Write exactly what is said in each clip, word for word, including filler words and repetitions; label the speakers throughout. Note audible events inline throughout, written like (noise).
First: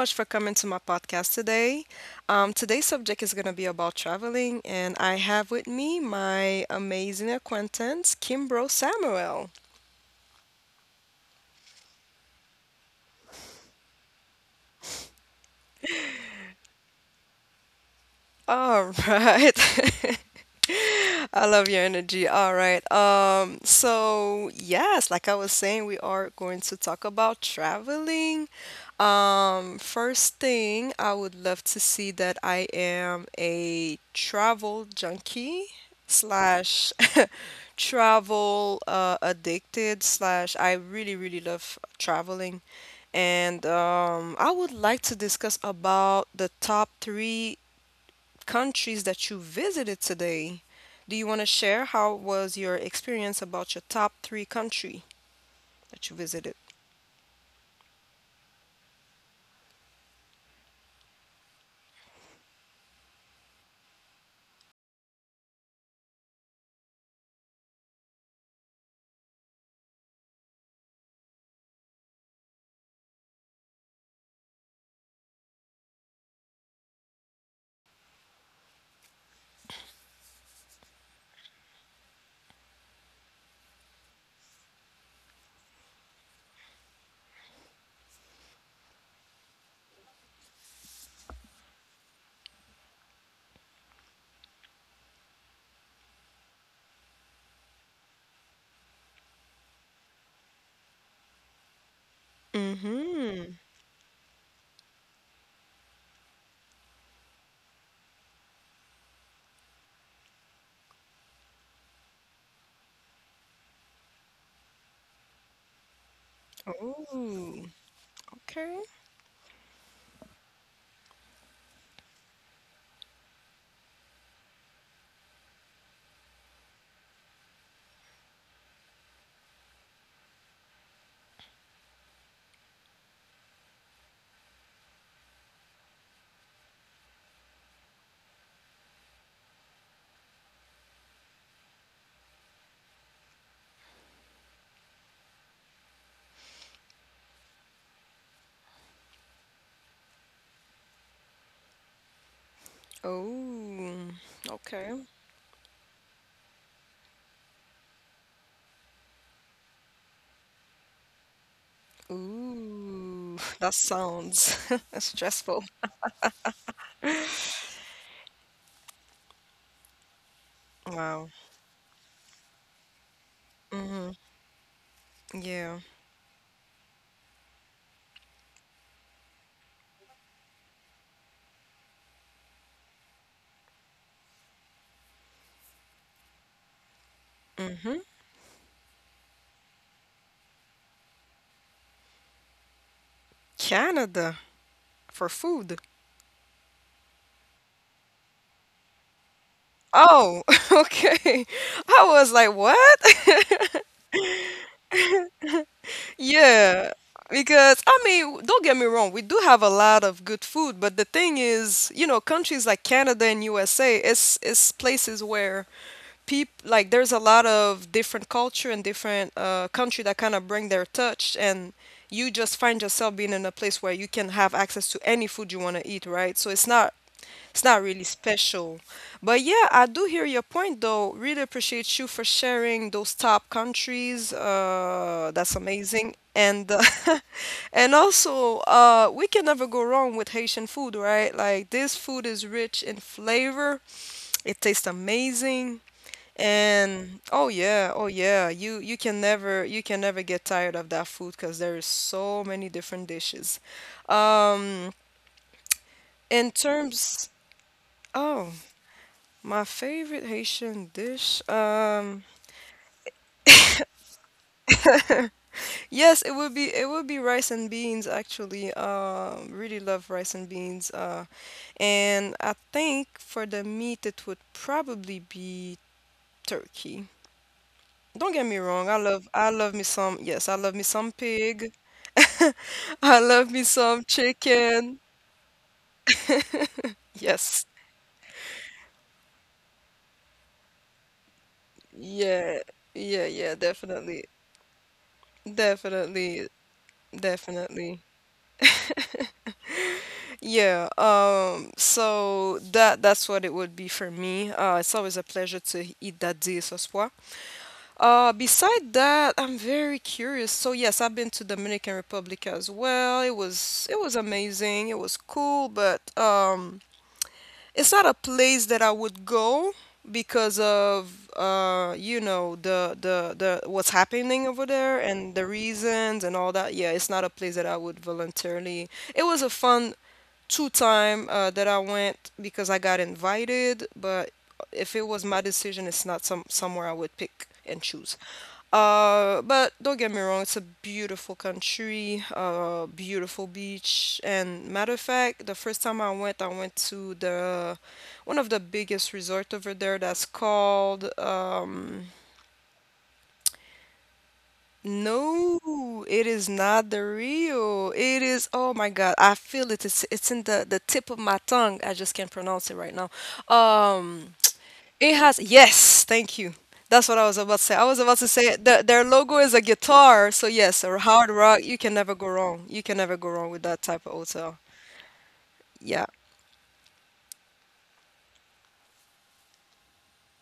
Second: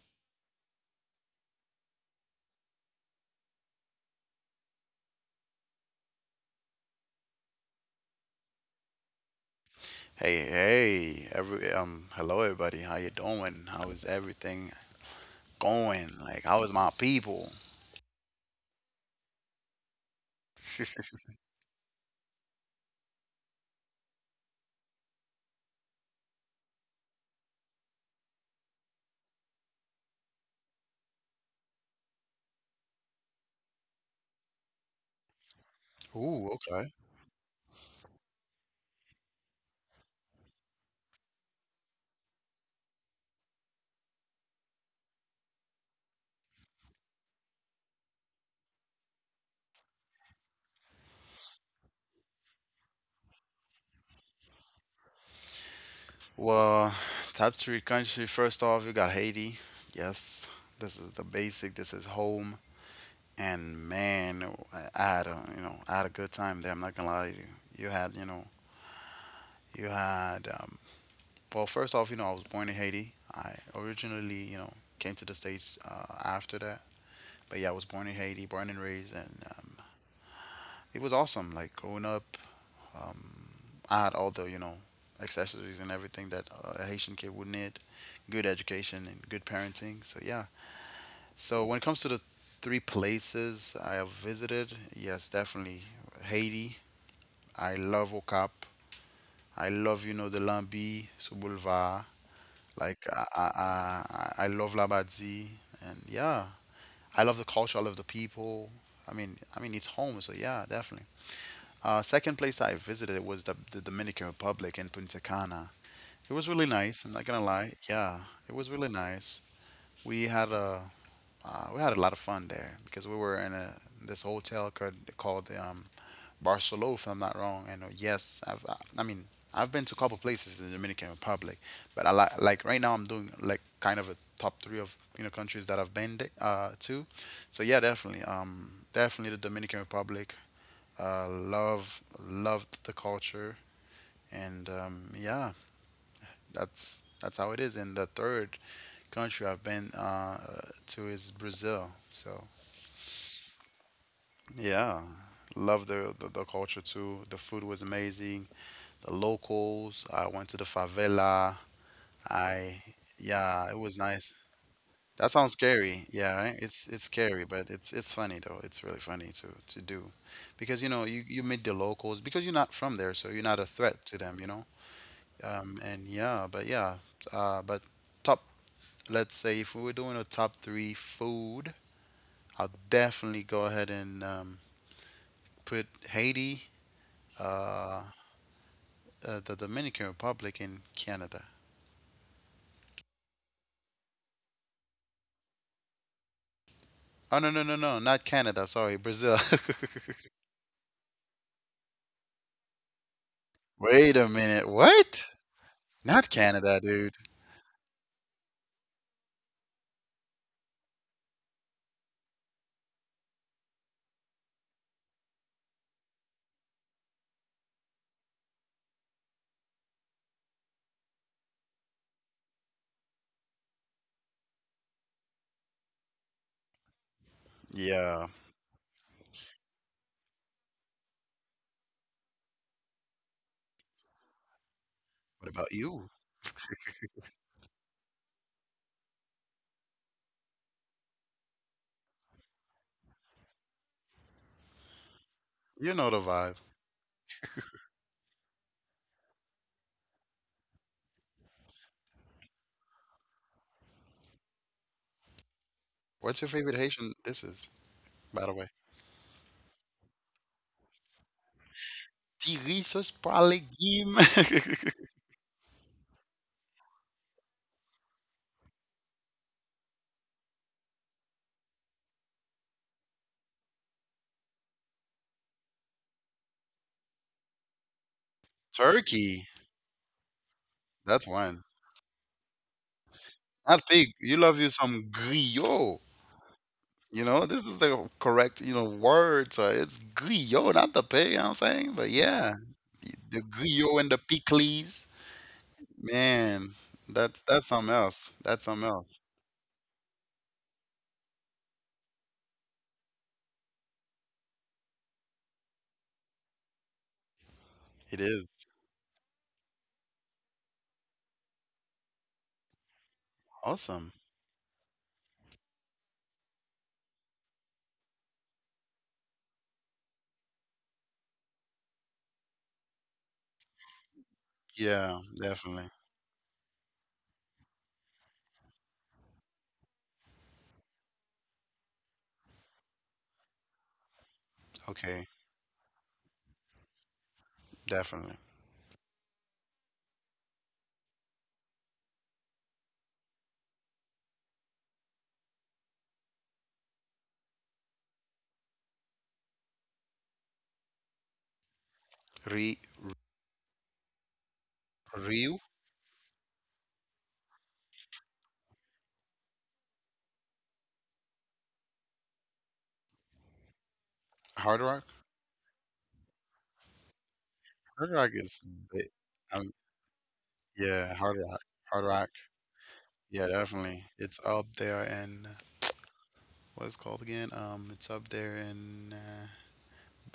Speaker 1: much for coming to my podcast today. Um, today's subject is going to be about traveling, and I have with me my amazing acquaintance, Kimbro Samuel.
Speaker 2: Hey, hey, every um, hello everybody. How you doing? How is everything going? Like, how is my people?
Speaker 1: All right. (laughs) I love your energy. All right. Um, so yes, like I was saying, we are going to talk about traveling. Um, first thing, I would love to see that I am a travel junkie
Speaker 2: Ooh,
Speaker 1: slash
Speaker 2: okay.
Speaker 1: (laughs) travel uh, addicted slash I really, really love traveling. And um, I would like to discuss about the top three countries that you visited today. Do you want to share how was your experience about your top three country that you visited?
Speaker 2: Well, top three country. First off, you got Haiti. Yes, this is the basic. This is home. And man, I I had a you know I had a good time there. I'm not gonna lie to you. You had you know you had um, Well, first off, you know I was born in Haiti. I originally you know came to the states uh, after that. But yeah, I was born in Haiti, born and raised, and um, it was awesome. Like growing up, um, I had all the you know accessories and everything that uh, a Haitian kid would need, good education and good parenting. So yeah. So when it comes to the three places I have visited, yes, definitely Haiti. I love Okap. I love you know the Lambi, Souboulevard. Like I I
Speaker 1: Mm-hmm.
Speaker 2: I I love Labadie, and yeah, I love the culture. I love the people. I mean, I mean, it's home, so yeah, definitely. Uh, second place I visited was the, the Dominican Republic in Punta Cana. It was really nice. I'm not gonna
Speaker 1: Oh,
Speaker 2: lie. Yeah, it was
Speaker 1: okay.
Speaker 2: really nice. We had a uh, we had a lot of fun there because we were in a this hotel called called um, Barcelona, if I'm not wrong. And uh, yes, I've I, I mean I've been to a couple places in the Dominican Republic, but I like like right now I'm doing like kind of a top three of you know countries that I've been de- uh, to. So yeah, definitely um definitely the Dominican Republic. Uh, love loved the culture, and um, yeah, that's that's how it is. And the third country I've been uh, to is Brazil. So
Speaker 1: Oh, okay.
Speaker 2: yeah, love the, the the culture too. The food was amazing. The locals. I went to the favela. I
Speaker 1: Ooh, (laughs) that
Speaker 2: Yeah, it was nice.
Speaker 1: sounds (laughs)
Speaker 2: That sounds
Speaker 1: stressful.
Speaker 2: scary. Yeah, right? It's it's scary, but it's it's funny though. It's really funny to to do because you know
Speaker 1: Wow.
Speaker 2: you you meet the locals because you're not from there, so you're not a
Speaker 1: Mm-hmm.
Speaker 2: threat to them. You know,
Speaker 1: Yeah.
Speaker 2: Um, and yeah, but yeah, uh, but top, let's say if we were doing a top three food, I'll definitely go ahead and um, put Haiti,
Speaker 1: Mm-hmm.
Speaker 2: uh, uh, the Dominican Republic, and Canada.
Speaker 1: Canada for food?
Speaker 2: Oh, no, no, no, no, not Canada. Sorry, Brazil.
Speaker 1: Oh, (laughs) okay. I was like, what? (laughs)
Speaker 2: (laughs) Wait a minute. What? Not Canada,
Speaker 1: Yeah,
Speaker 2: dude.
Speaker 1: because I mean, don't get me wrong, we do have a lot of good food, but the thing is, you know, countries like Canada and U S A is is places where people like there's a lot of different culture and different uh country that kind of bring their touch, and you just find yourself being in a place where you can have access to any food you want to eat, right? So it's not it's not really
Speaker 2: Yeah.
Speaker 1: special. But yeah, I do hear your point though. Really appreciate you for sharing those top countries. Uh, that's
Speaker 2: What about
Speaker 1: amazing.
Speaker 2: you?
Speaker 1: And uh, (laughs) and also, uh, we can never go wrong with Haitian food, right? Like this food is rich in flavor. It tastes amazing.
Speaker 2: You know the vibe.
Speaker 1: And oh yeah, oh yeah, you you can never you can never get tired of that food because there is so many different dishes. Um, in
Speaker 2: What's your favorite Haitian
Speaker 1: terms,
Speaker 2: dishes,
Speaker 1: oh,
Speaker 2: by the way?
Speaker 1: my favorite Haitian dish, um,
Speaker 2: Tirisos par légumes.
Speaker 1: yes, it would be it would be rice and beans, actually. Um, really love rice and beans. Uh, and I think for the meat, it would probably be turkey. Don't get me
Speaker 2: (laughs)
Speaker 1: wrong, I love I
Speaker 2: Turkey.
Speaker 1: love me some, yes, I love me some
Speaker 2: That's
Speaker 1: pig.
Speaker 2: one.
Speaker 1: (laughs) I love me
Speaker 2: Not
Speaker 1: some
Speaker 2: pig. You love you
Speaker 1: chicken.
Speaker 2: some griot. You know,
Speaker 1: Yes.
Speaker 2: this is the correct, you know, word. So it's griot, not the pig, you know what I'm saying? But
Speaker 1: Yeah.
Speaker 2: yeah,
Speaker 1: Yeah,
Speaker 2: the
Speaker 1: yeah,
Speaker 2: griot and
Speaker 1: definitely.
Speaker 2: the pickles.
Speaker 1: Definitely.
Speaker 2: Man, that's that's
Speaker 1: Definitely.
Speaker 2: something else. That's something else.
Speaker 1: Yeah, um, so that that's what it would be for me. Uh, it's always a pleasure to eat that dia sospoa.
Speaker 2: It
Speaker 1: Uh,
Speaker 2: is
Speaker 1: beside that, I'm very curious. So yes, I've been to Dominican Republic as well. It was it was
Speaker 2: awesome.
Speaker 1: amazing. It was cool, but um, it's not a place that I would go because of uh, you know, the the the what's happening over there
Speaker 2: Yeah,
Speaker 1: and the
Speaker 2: definitely.
Speaker 1: reasons and all that. Yeah, it's not a place that I would voluntarily. It was a fun two time uh, that I went because I got invited, but if it was
Speaker 2: Okay,
Speaker 1: my decision, it's not some somewhere I would pick and choose.
Speaker 2: definitely.
Speaker 1: Uh, but don't get me wrong, it's a beautiful country, uh, beautiful beach. And matter of fact, the first time I went, I went to the one of the biggest resort over there that's called um,
Speaker 2: Re Ryu?
Speaker 1: no, it is not the real. It is, oh my God, I feel it. It's it's in the the tip of my tongue. I just can't pronounce it right now. Um,
Speaker 2: Hard Rock?
Speaker 1: it has, yes, thank you. That's what I was about to say. I was
Speaker 2: Hard
Speaker 1: about to
Speaker 2: Rock
Speaker 1: say
Speaker 2: is
Speaker 1: the, their
Speaker 2: big.
Speaker 1: logo is a
Speaker 2: Um,
Speaker 1: guitar, so yes, or
Speaker 2: yeah,
Speaker 1: Hard
Speaker 2: Hard
Speaker 1: Rock,
Speaker 2: Rock.
Speaker 1: you can
Speaker 2: Hard
Speaker 1: never go
Speaker 2: Rock.
Speaker 1: wrong. You can never go wrong
Speaker 2: Yeah,
Speaker 1: with that type of
Speaker 2: definitely. It's
Speaker 1: hotel.
Speaker 2: up there, and
Speaker 1: Yeah.
Speaker 2: what it's called again. Um, it's up there in. Uh,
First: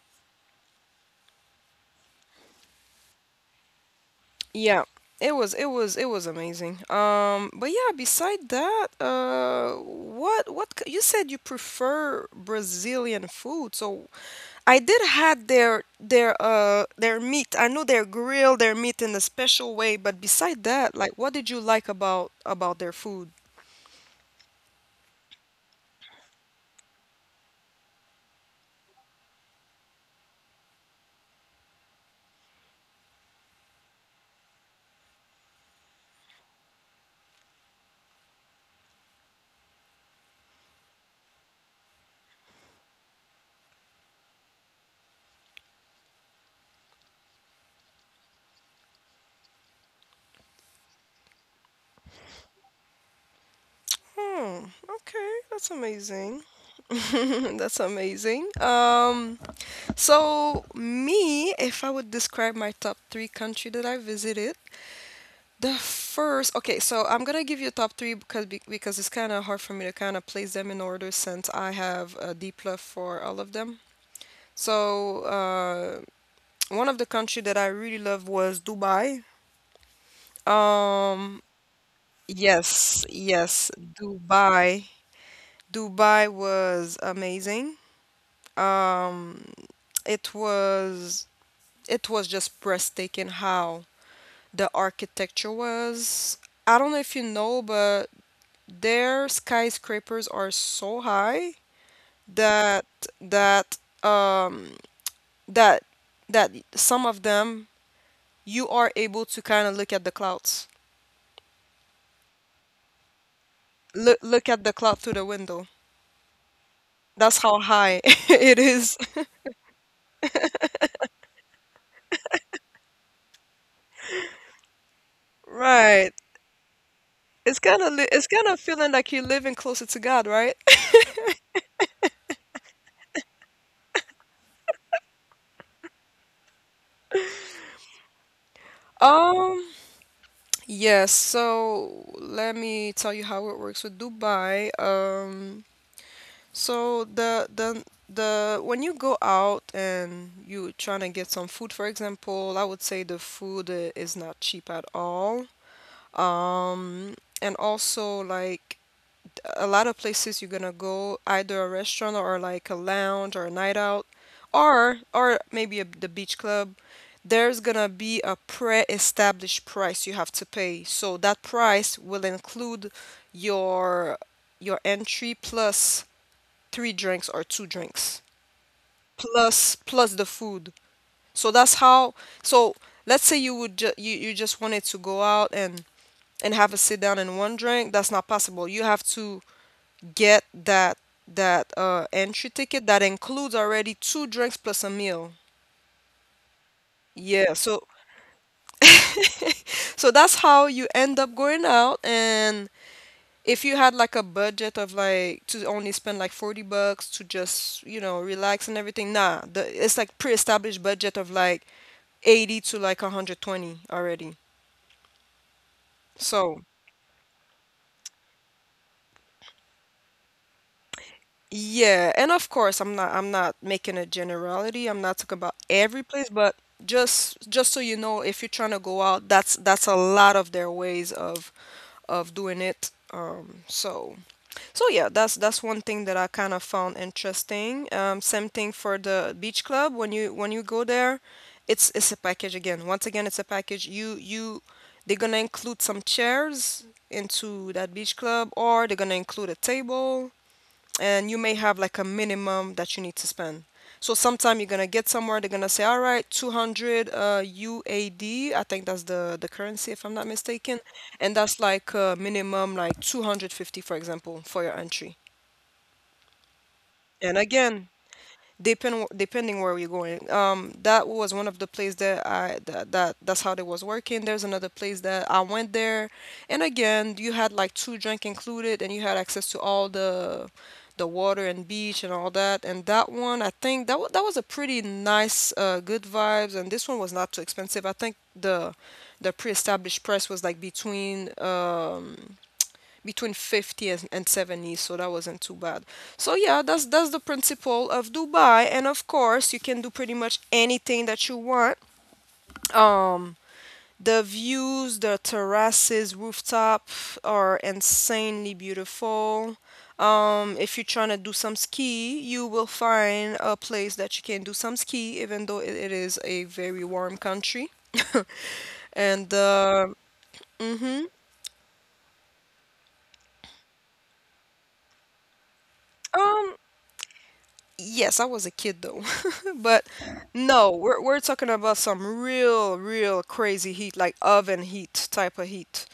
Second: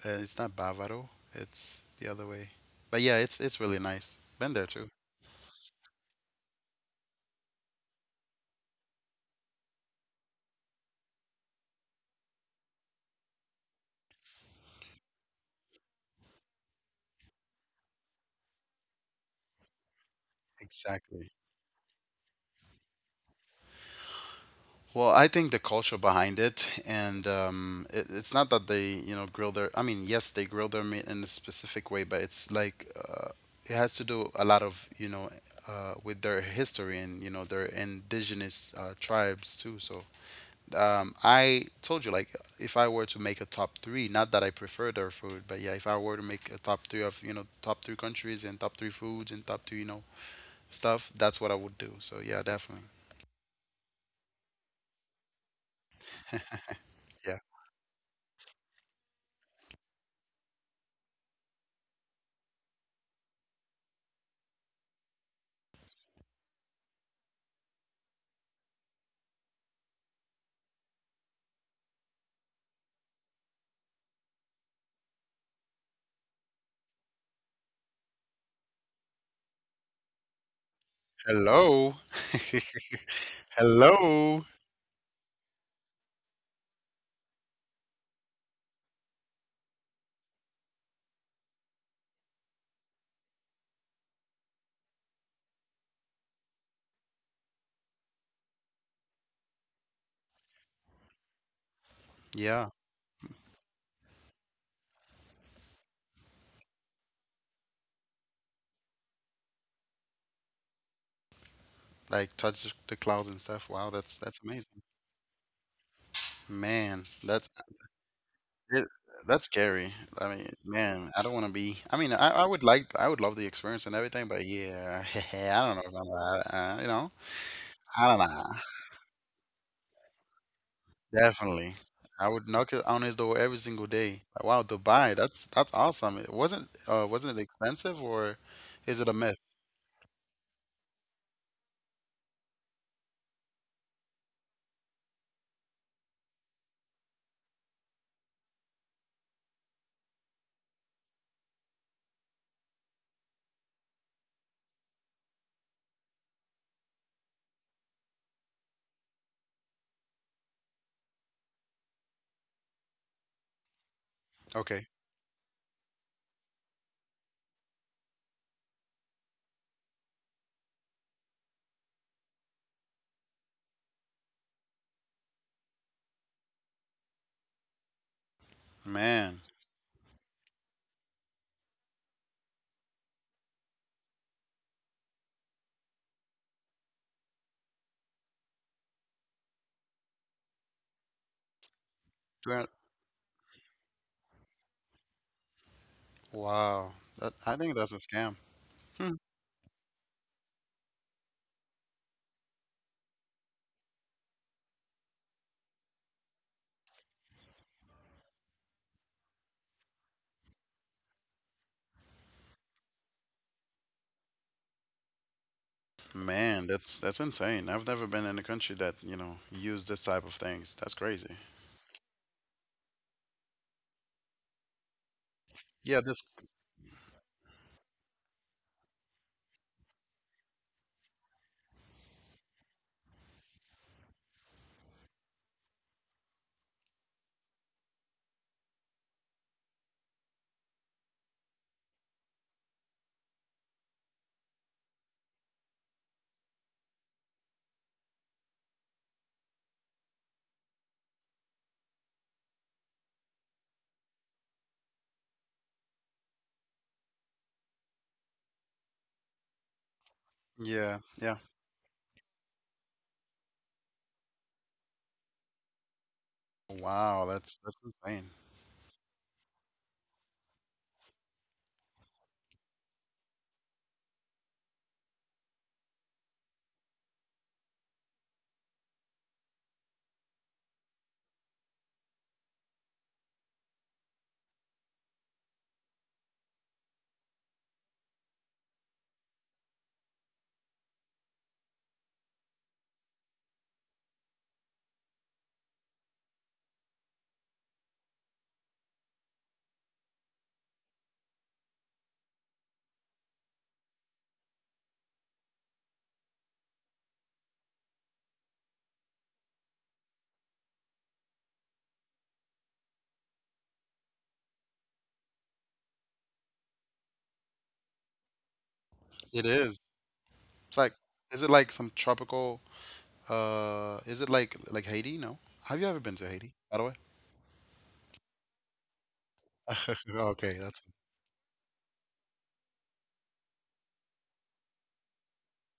Speaker 2: uh, It's not Bavaro. It's the other way. But yeah, it's it's really nice. Been there
Speaker 1: Yeah.
Speaker 2: too.
Speaker 1: It was it was it was amazing. Um, but yeah, beside that, uh, what what c- you said you prefer Brazilian food. So I did had their their uh their meat. I know they grill their meat in a special way, but beside that, like
Speaker 2: Exactly.
Speaker 1: what did you like about about their food?
Speaker 2: Well, I think the culture behind it, and um, it, it's not that they, you know, grill their. I mean, yes, they grill their meat in a specific way, but it's like uh, it has to do a lot of, you know, uh, with their history and you know their indigenous uh, tribes too. So um, I told you, like, if I were to make a top three, not that I prefer their food, but yeah, if I were to make a top three of, you know, top three countries and top three foods and top three, you know, stuff, that's what I would do. So yeah, definitely.
Speaker 1: Hmm, okay, that's amazing. (laughs)
Speaker 2: Yeah.
Speaker 1: That's amazing. Um, so me, if I would describe my top three country that I visited, the first, okay, so I'm gonna give you top three because be- because it's kind of hard for me to kind of place them in order since I have a deep love for all of them. So uh, one of the country that I really loved was Dubai. Um,
Speaker 2: Hello.
Speaker 1: yes,
Speaker 2: (laughs)
Speaker 1: yes,
Speaker 2: Hello.
Speaker 1: Dubai. Dubai was amazing. Um, it was it was just breathtaking how the architecture was. I don't know if you know, but their skyscrapers are so high
Speaker 2: Yeah.
Speaker 1: that that um that that some of them you are able to kind of look at the clouds.
Speaker 2: Like touch the clouds and stuff. Wow,
Speaker 1: Look
Speaker 2: that's that's
Speaker 1: look at the
Speaker 2: amazing.
Speaker 1: cloud through the window.
Speaker 2: Man,
Speaker 1: That's
Speaker 2: that's
Speaker 1: how high (laughs) it
Speaker 2: it,
Speaker 1: is.
Speaker 2: that's scary. I mean, man, I don't want to be. I mean, I, I would like, I would love the experience and everything, but yeah, (laughs) I don't know if
Speaker 1: Right.
Speaker 2: I'm, uh, uh, you know,
Speaker 1: It's kind of li
Speaker 2: I don't
Speaker 1: it's
Speaker 2: know.
Speaker 1: kind of feeling like you're living closer to God, right? (laughs)
Speaker 2: Definitely. I would knock it on his door every single day. Like, wow, Dubai, that's that's awesome. It wasn't uh Wasn't it expensive, or is it a myth?
Speaker 1: Um, yes. So let me tell you how it works with Dubai. Um, so the the the when you go out and you trying to get some food, for example, I would say the food uh, is not cheap at all. Um, and also like a lot of places you're gonna go, either a restaurant or like a lounge or a night out,
Speaker 2: Okay.
Speaker 1: or or maybe a, the beach club, there's gonna be a pre-established price you have to pay. So that price will include your your entry plus three drinks or two drinks
Speaker 2: Man.
Speaker 1: plus plus the food. So that's how. So let's say you would ju- you you just wanted to go out and and have a sit down and one drink. That's not possible. You have to get that that uh entry
Speaker 2: two hundred.
Speaker 1: ticket that includes already two drinks plus a meal.
Speaker 2: Wow. That,
Speaker 1: Yeah,
Speaker 2: I think
Speaker 1: so
Speaker 2: that's a scam. Hmm.
Speaker 1: (laughs) so that's how you end up going out, and if you had like a budget of like to only spend like forty bucks to just, you know, relax and everything, nah, the, it's like pre-established budget of like eighty to like a hundred twenty already. So
Speaker 2: Man, that's that's insane. I've never been in a country that, you know, used this type of things. That's crazy.
Speaker 1: yeah, and of course, I'm not I'm not making a generality. I'm not talking about every
Speaker 2: Yeah,
Speaker 1: place,
Speaker 2: this
Speaker 1: but just just so you know, if you're trying to go out, that's that's a lot of their ways of of doing it. Um, so so yeah, that's that's one thing that I kind of found interesting. Um, same thing for the beach club when you when you go there, it's it's a package again. Once again, it's a package. You you they're gonna include some chairs into that beach club, or they're gonna include a table, and you may have like a minimum that you need to spend. So sometime you're gonna get somewhere, they're gonna say, all right, two hundred uh, U A D, I think that's the the currency if I'm not mistaken,
Speaker 2: yeah,
Speaker 1: and
Speaker 2: yeah.
Speaker 1: that's like uh, minimum like two hundred fifty, for example, for your entry. And
Speaker 2: Wow, that's
Speaker 1: again,
Speaker 2: that's insane.
Speaker 1: depend depending where we're going. Um, that was one of the places that I that, that that's how they was working. There's another place that I went there, and again you had like two drink included, and you had access to all the the water and beach and all that. And that one, I think that wa that was a pretty nice, uh, good vibes. And this one was not too expensive. I think the the pre-established price was like between. Um, between fifty and seventy, so that wasn't too bad. So yeah, that's that's the principle of Dubai, and of course you can do pretty much anything that you want. um the views, the terraces, rooftop are insanely beautiful. Um if you're trying to do some ski, you will find a place that you can do some ski, even though it, it is a very warm country. (laughs) And
Speaker 2: It
Speaker 1: uh,
Speaker 2: is. It's like, is it like some tropical uh is it like like Haiti? No. Have you ever been to
Speaker 1: um
Speaker 2: Haiti, by the way?
Speaker 1: yes, I was a kid though. (laughs) But
Speaker 2: (laughs)
Speaker 1: no,
Speaker 2: Okay, that's
Speaker 1: we're we're talking about some real, real crazy heat, like oven heat type of heat.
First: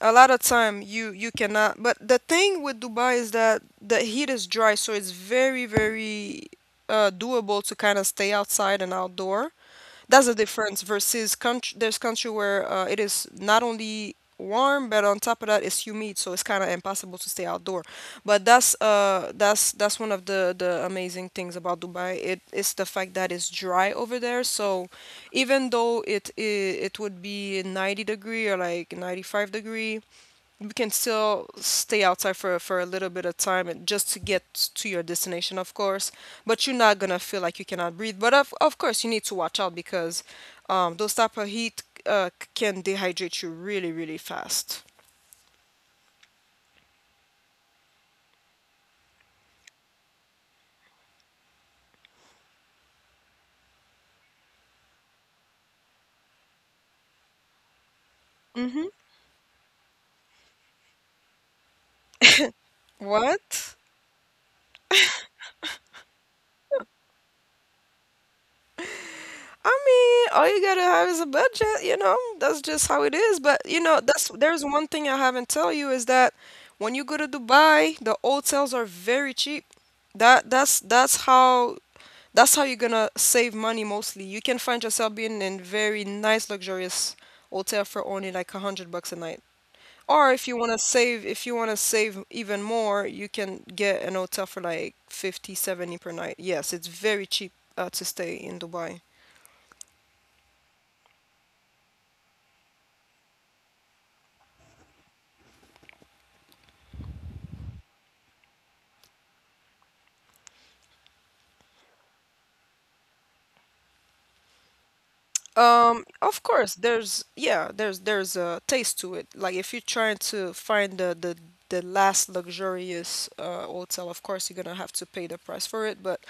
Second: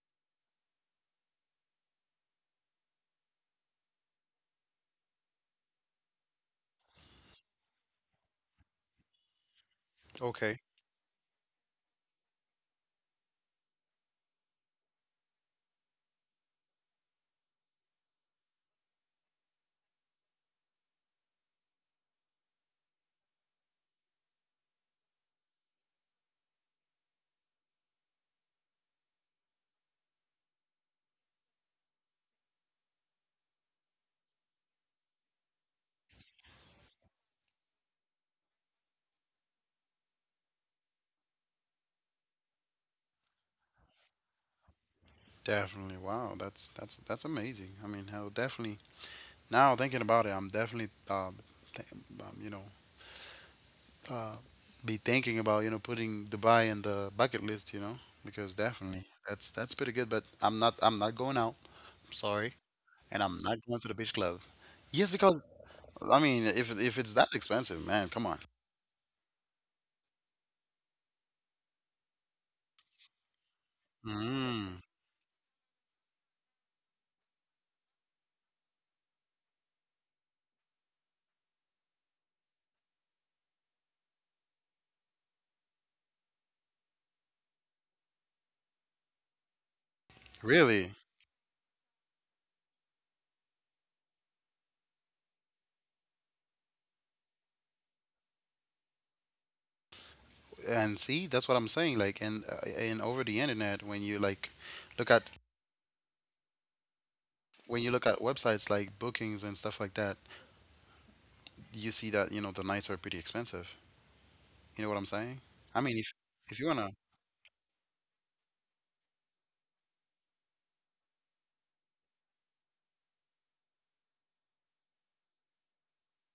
Speaker 1: A lot of time you you cannot. But the thing with Dubai is that the heat is dry, so it's very, very uh, doable to kind of stay outside and outdoor. That's the
Speaker 2: okay.
Speaker 1: difference versus country. There's country where uh, it is not only warm, but on top of that, it's humid, so it's kind of impossible to stay outdoor. But that's uh that's that's one of the the amazing things about Dubai. It is the fact that it's dry over there. So even though it it, it would be ninety degree or like ninety-five degree, we can still stay outside for for a little bit of time and just to get to your destination, of course, but you're not gonna feel like you cannot breathe. But of, of course you need to watch out because um, those type of heat uh, can dehydrate you really, really fast.
Speaker 2: Definitely. Wow, that's that's that's amazing. I mean, hell, definitely. Now thinking about it, I'm definitely um, th- um you know, uh be thinking about, you know, putting Dubai in the bucket list, you know, because definitely that's that's pretty good, but I'm not I'm not going out. Sorry. And I'm not going
Speaker 1: What?
Speaker 2: to the beach club. Yes, because I mean, if if it's that expensive, man, come on.
Speaker 1: I mean, all you gotta have is a budget, you know? That's just how it is. But you know, that's there's
Speaker 2: Mm,
Speaker 1: one thing I haven't tell you is that when you go to Dubai, the hotels are very cheap. That that's that's how that's how you're gonna save money mostly. You can find yourself being in very nice luxurious hotel for only like a hundred bucks a night. Or if you wanna
Speaker 2: really?
Speaker 1: save if you wanna save even more, you can get an hotel for like fifty, seventy per night. Yes, it's very cheap uh, to stay in Dubai.
Speaker 2: And see, that's what I'm saying. Like, and uh, and over the internet, when you like look at when you look at websites like bookings and stuff like that, you see that, you know, the nights are pretty expensive. You know what I'm saying? I mean,
Speaker 1: Um,
Speaker 2: if
Speaker 1: of
Speaker 2: if you
Speaker 1: course,
Speaker 2: wanna,
Speaker 1: there's yeah, there's there's a taste to it. Like if you're trying to find the the the last luxurious uh hotel, of course you're gonna have to pay the price for it. But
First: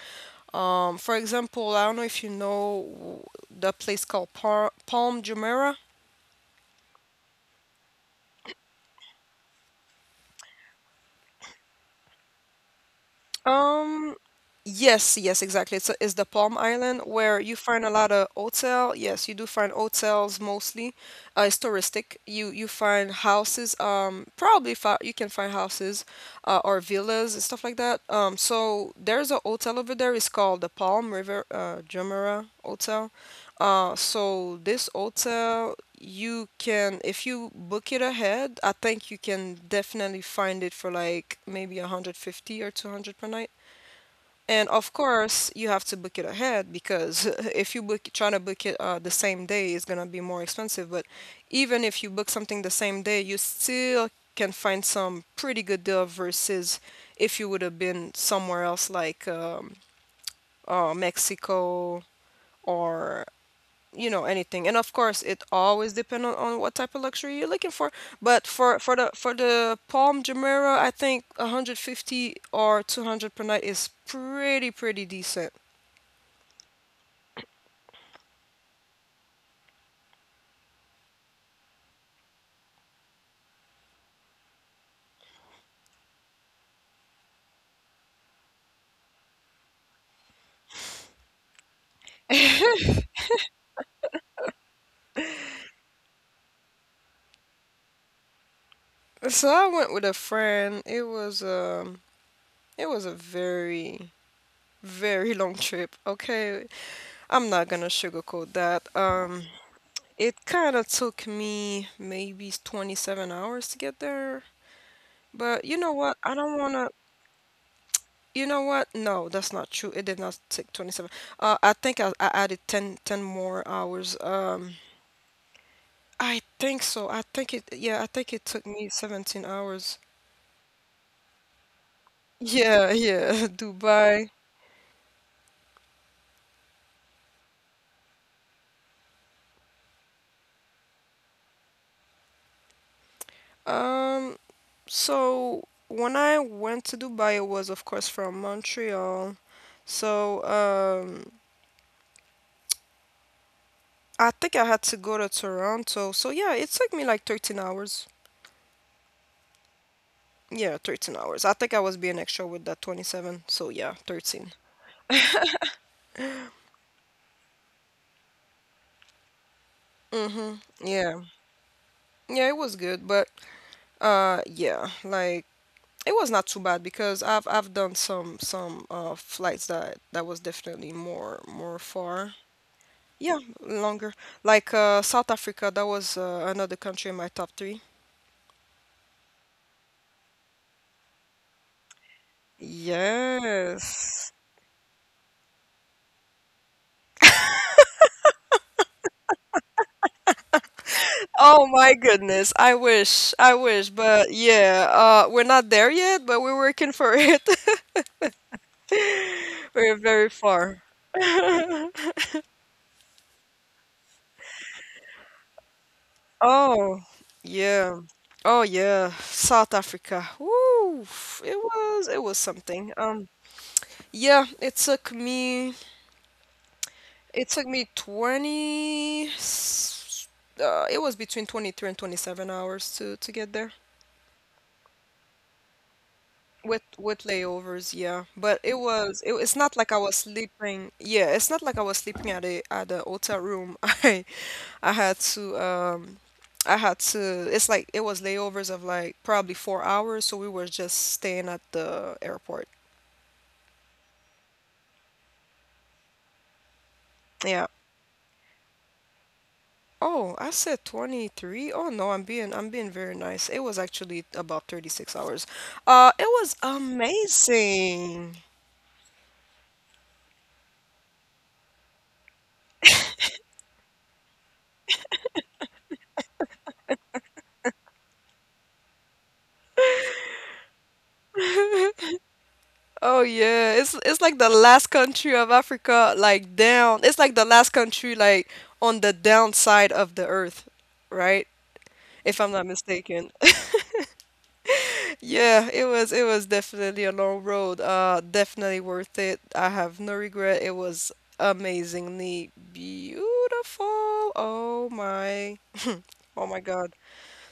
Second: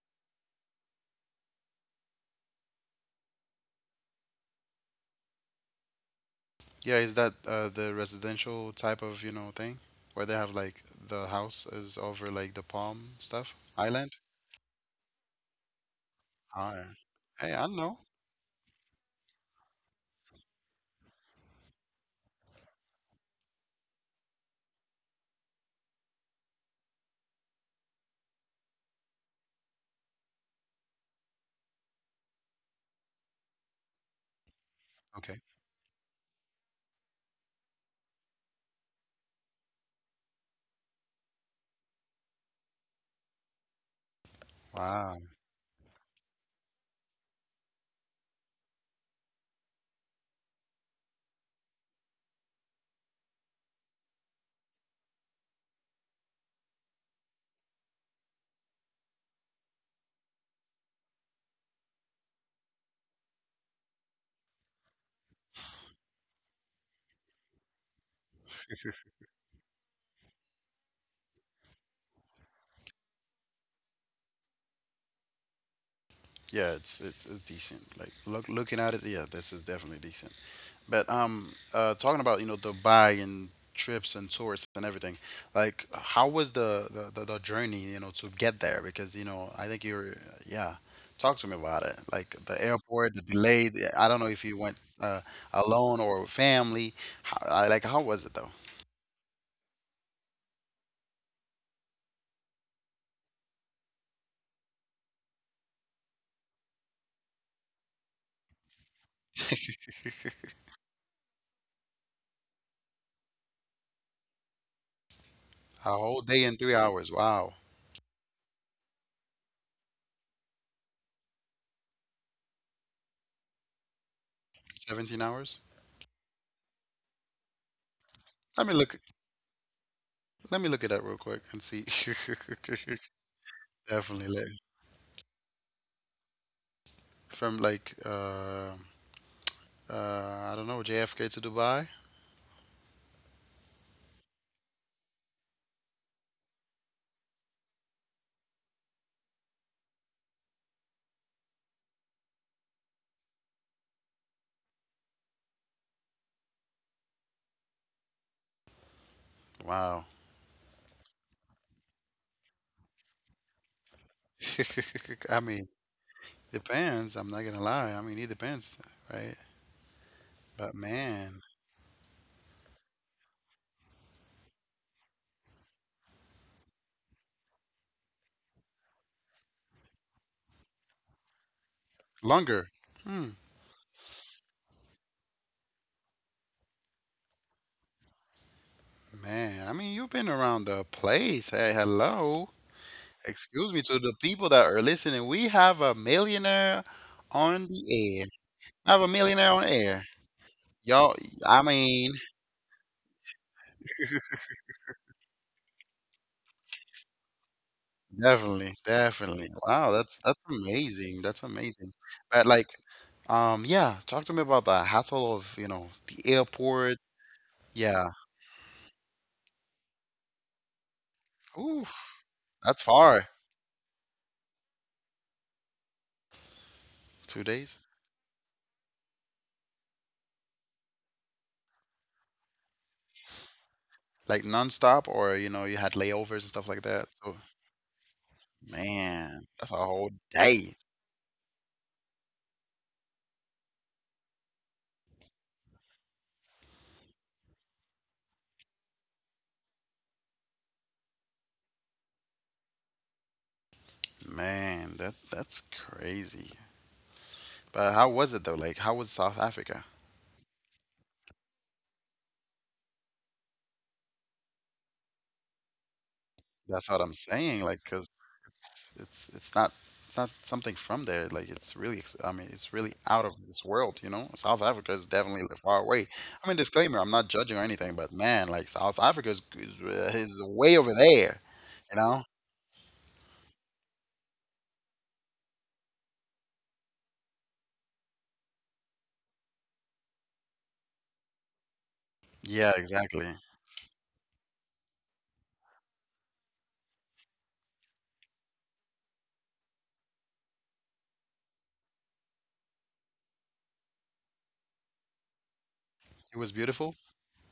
Speaker 1: um, for example, I don't know if you know the place called Par Palm Jumeirah.
Speaker 2: yeah, is that uh, the residential type of, you know, thing where they have like the house is over like the palm stuff
Speaker 1: Um,
Speaker 2: island?
Speaker 1: Yes, yes, exactly. It's, it's the Palm
Speaker 2: Ah, yeah.
Speaker 1: Island where
Speaker 2: Hey,
Speaker 1: you
Speaker 2: I don't
Speaker 1: find a
Speaker 2: know.
Speaker 1: lot of hotel. Yes, you do find hotels mostly. Uh, it's touristic. You you find houses. Um, probably fi you can find houses, uh, or villas and stuff like that. Um, so there's a hotel over there. It's called the Palm River, uh, Jumeirah Hotel. Uh, so this
Speaker 2: Okay.
Speaker 1: hotel, you can, if you book it ahead, I think you can definitely find it for like maybe one hundred fifty or two hundred per night. And of
Speaker 2: Wow.
Speaker 1: course, you have to book it ahead because (laughs) if you book trying to book it uh, the same day, it's gonna be more expensive. But even if you book something the same day, you still can find some pretty good deal versus if you would have been somewhere else like, um, uh, Mexico, or you know, anything. And of course, it always depends on, on what type of luxury you're looking for. But for for the for the Palm Jumeirah, I think one hundred fifty or two hundred per night is pretty pretty decent.
Speaker 2: Yeah, it's it's it's decent. Like look looking at it, yeah, this is definitely decent. But um, uh, talking about you know Dubai and trips and tours and everything, like how was the the, the, the journey you know to get there? Because you know I think you're yeah. Talk to me about it. Like the airport, the delay. The, I don't know if you went uh, alone or with family. How, I, like How was it though?
Speaker 1: So I went with a friend. It was um it was a very, very long trip. Okay, I'm not gonna sugarcoat that. Um,
Speaker 2: (laughs)
Speaker 1: it kind of took me maybe twenty-seven hours to get there. But you
Speaker 2: A
Speaker 1: know
Speaker 2: whole
Speaker 1: what? I
Speaker 2: day and
Speaker 1: don't
Speaker 2: three
Speaker 1: wanna.
Speaker 2: hours. Wow,
Speaker 1: You know what? No, that's not true. It did not take twenty-seven. Uh, I think I, I added ten ten more hours. Um,
Speaker 2: seventeen hours.
Speaker 1: I think so. I think it. Yeah, I think it
Speaker 2: Let
Speaker 1: took
Speaker 2: me
Speaker 1: me
Speaker 2: look.
Speaker 1: seventeen hours.
Speaker 2: Let me look at that real quick and see. (laughs)
Speaker 1: Yeah, yeah, (laughs)
Speaker 2: Definitely,
Speaker 1: Dubai.
Speaker 2: like, from like uh, uh, I don't know, J F K to Dubai.
Speaker 1: Um, So when I went to Dubai, it was of course from Montreal. So, um, I think I had to go to Toronto. So yeah, it took me like thirteen hours.
Speaker 2: Wow.
Speaker 1: Yeah, thirteen hours. I think I was being extra with that twenty-seven. So yeah, thirteen.
Speaker 2: (laughs) I mean, depends. I'm not gonna lie. I mean, it depends, right?
Speaker 1: Mm-hmm.
Speaker 2: But
Speaker 1: Yeah.
Speaker 2: man,
Speaker 1: Yeah, it was good, but uh yeah, like it was not too bad because I've I've done some some uh flights that that was definitely more more far.
Speaker 2: longer. Hmm.
Speaker 1: Yeah, longer. Like, uh, South Africa, that was, uh, another country in my top three.
Speaker 2: Man, I mean, you've been around the place. Hey, hello. Excuse me to the
Speaker 1: Yes.
Speaker 2: people that are listening. We have a millionaire on the air. I have a millionaire on air. Y'all, I
Speaker 1: Oh my
Speaker 2: mean,
Speaker 1: goodness. I wish. I wish. But yeah, uh, we're not there yet, but we're working for it. (laughs)
Speaker 2: definitely, definitely. Wow,
Speaker 1: We're
Speaker 2: that's
Speaker 1: very
Speaker 2: that's
Speaker 1: far.
Speaker 2: amazing. That's amazing.
Speaker 1: (laughs)
Speaker 2: But like, um, yeah, talk to me about the hassle of, you know, the airport.
Speaker 1: Oh, yeah.
Speaker 2: Yeah.
Speaker 1: Oh yeah, South Africa. Woo! It
Speaker 2: Ooh,
Speaker 1: was it was
Speaker 2: that's
Speaker 1: something.
Speaker 2: far.
Speaker 1: Um, yeah, it took me
Speaker 2: Two
Speaker 1: it took
Speaker 2: days?
Speaker 1: me twenty, s- uh, it was between 23 and twenty-seven hours to to get there
Speaker 2: Like nonstop, or you know, you had layovers and stuff like
Speaker 1: with
Speaker 2: that.
Speaker 1: with
Speaker 2: So,
Speaker 1: layovers, yeah. But it was it,
Speaker 2: man,
Speaker 1: it's
Speaker 2: that's a
Speaker 1: not like I
Speaker 2: whole
Speaker 1: was
Speaker 2: day.
Speaker 1: sleeping. Yeah, it's not like I was sleeping at a at a hotel room. (laughs) I I had to, um I had to it's like it was layovers of like probably four hours, so we were just staying at the airport.
Speaker 2: Man, that that's crazy.
Speaker 1: Yeah.
Speaker 2: But how was it though? Like, how was South Africa?
Speaker 1: Oh, I said twenty-three. Oh no, I'm being I'm being very nice. It was actually about thirty-six hours. Uh, it was
Speaker 2: That's what I'm saying. Like, 'cause
Speaker 1: amazing.
Speaker 2: it's it's it's not it's not something from there. Like, it's really ex- I mean, it's really out of this world. You know, South Africa is definitely far away. I mean, disclaimer, I'm not judging or anything, but man, like South Africa is is, uh, is way over there. You
Speaker 1: (laughs)
Speaker 2: know?
Speaker 1: Oh yeah, it's it's like the last country of Africa, like down. It's like the last country, like on the downside of the earth, right? If I'm not
Speaker 2: Yeah,
Speaker 1: mistaken.
Speaker 2: exactly.
Speaker 1: (laughs) Yeah, it was it was definitely a long road. Uh, definitely worth it. I have no regret. It was amazingly beautiful. Oh my.
Speaker 2: It
Speaker 1: Oh
Speaker 2: was
Speaker 1: my God.
Speaker 2: beautiful.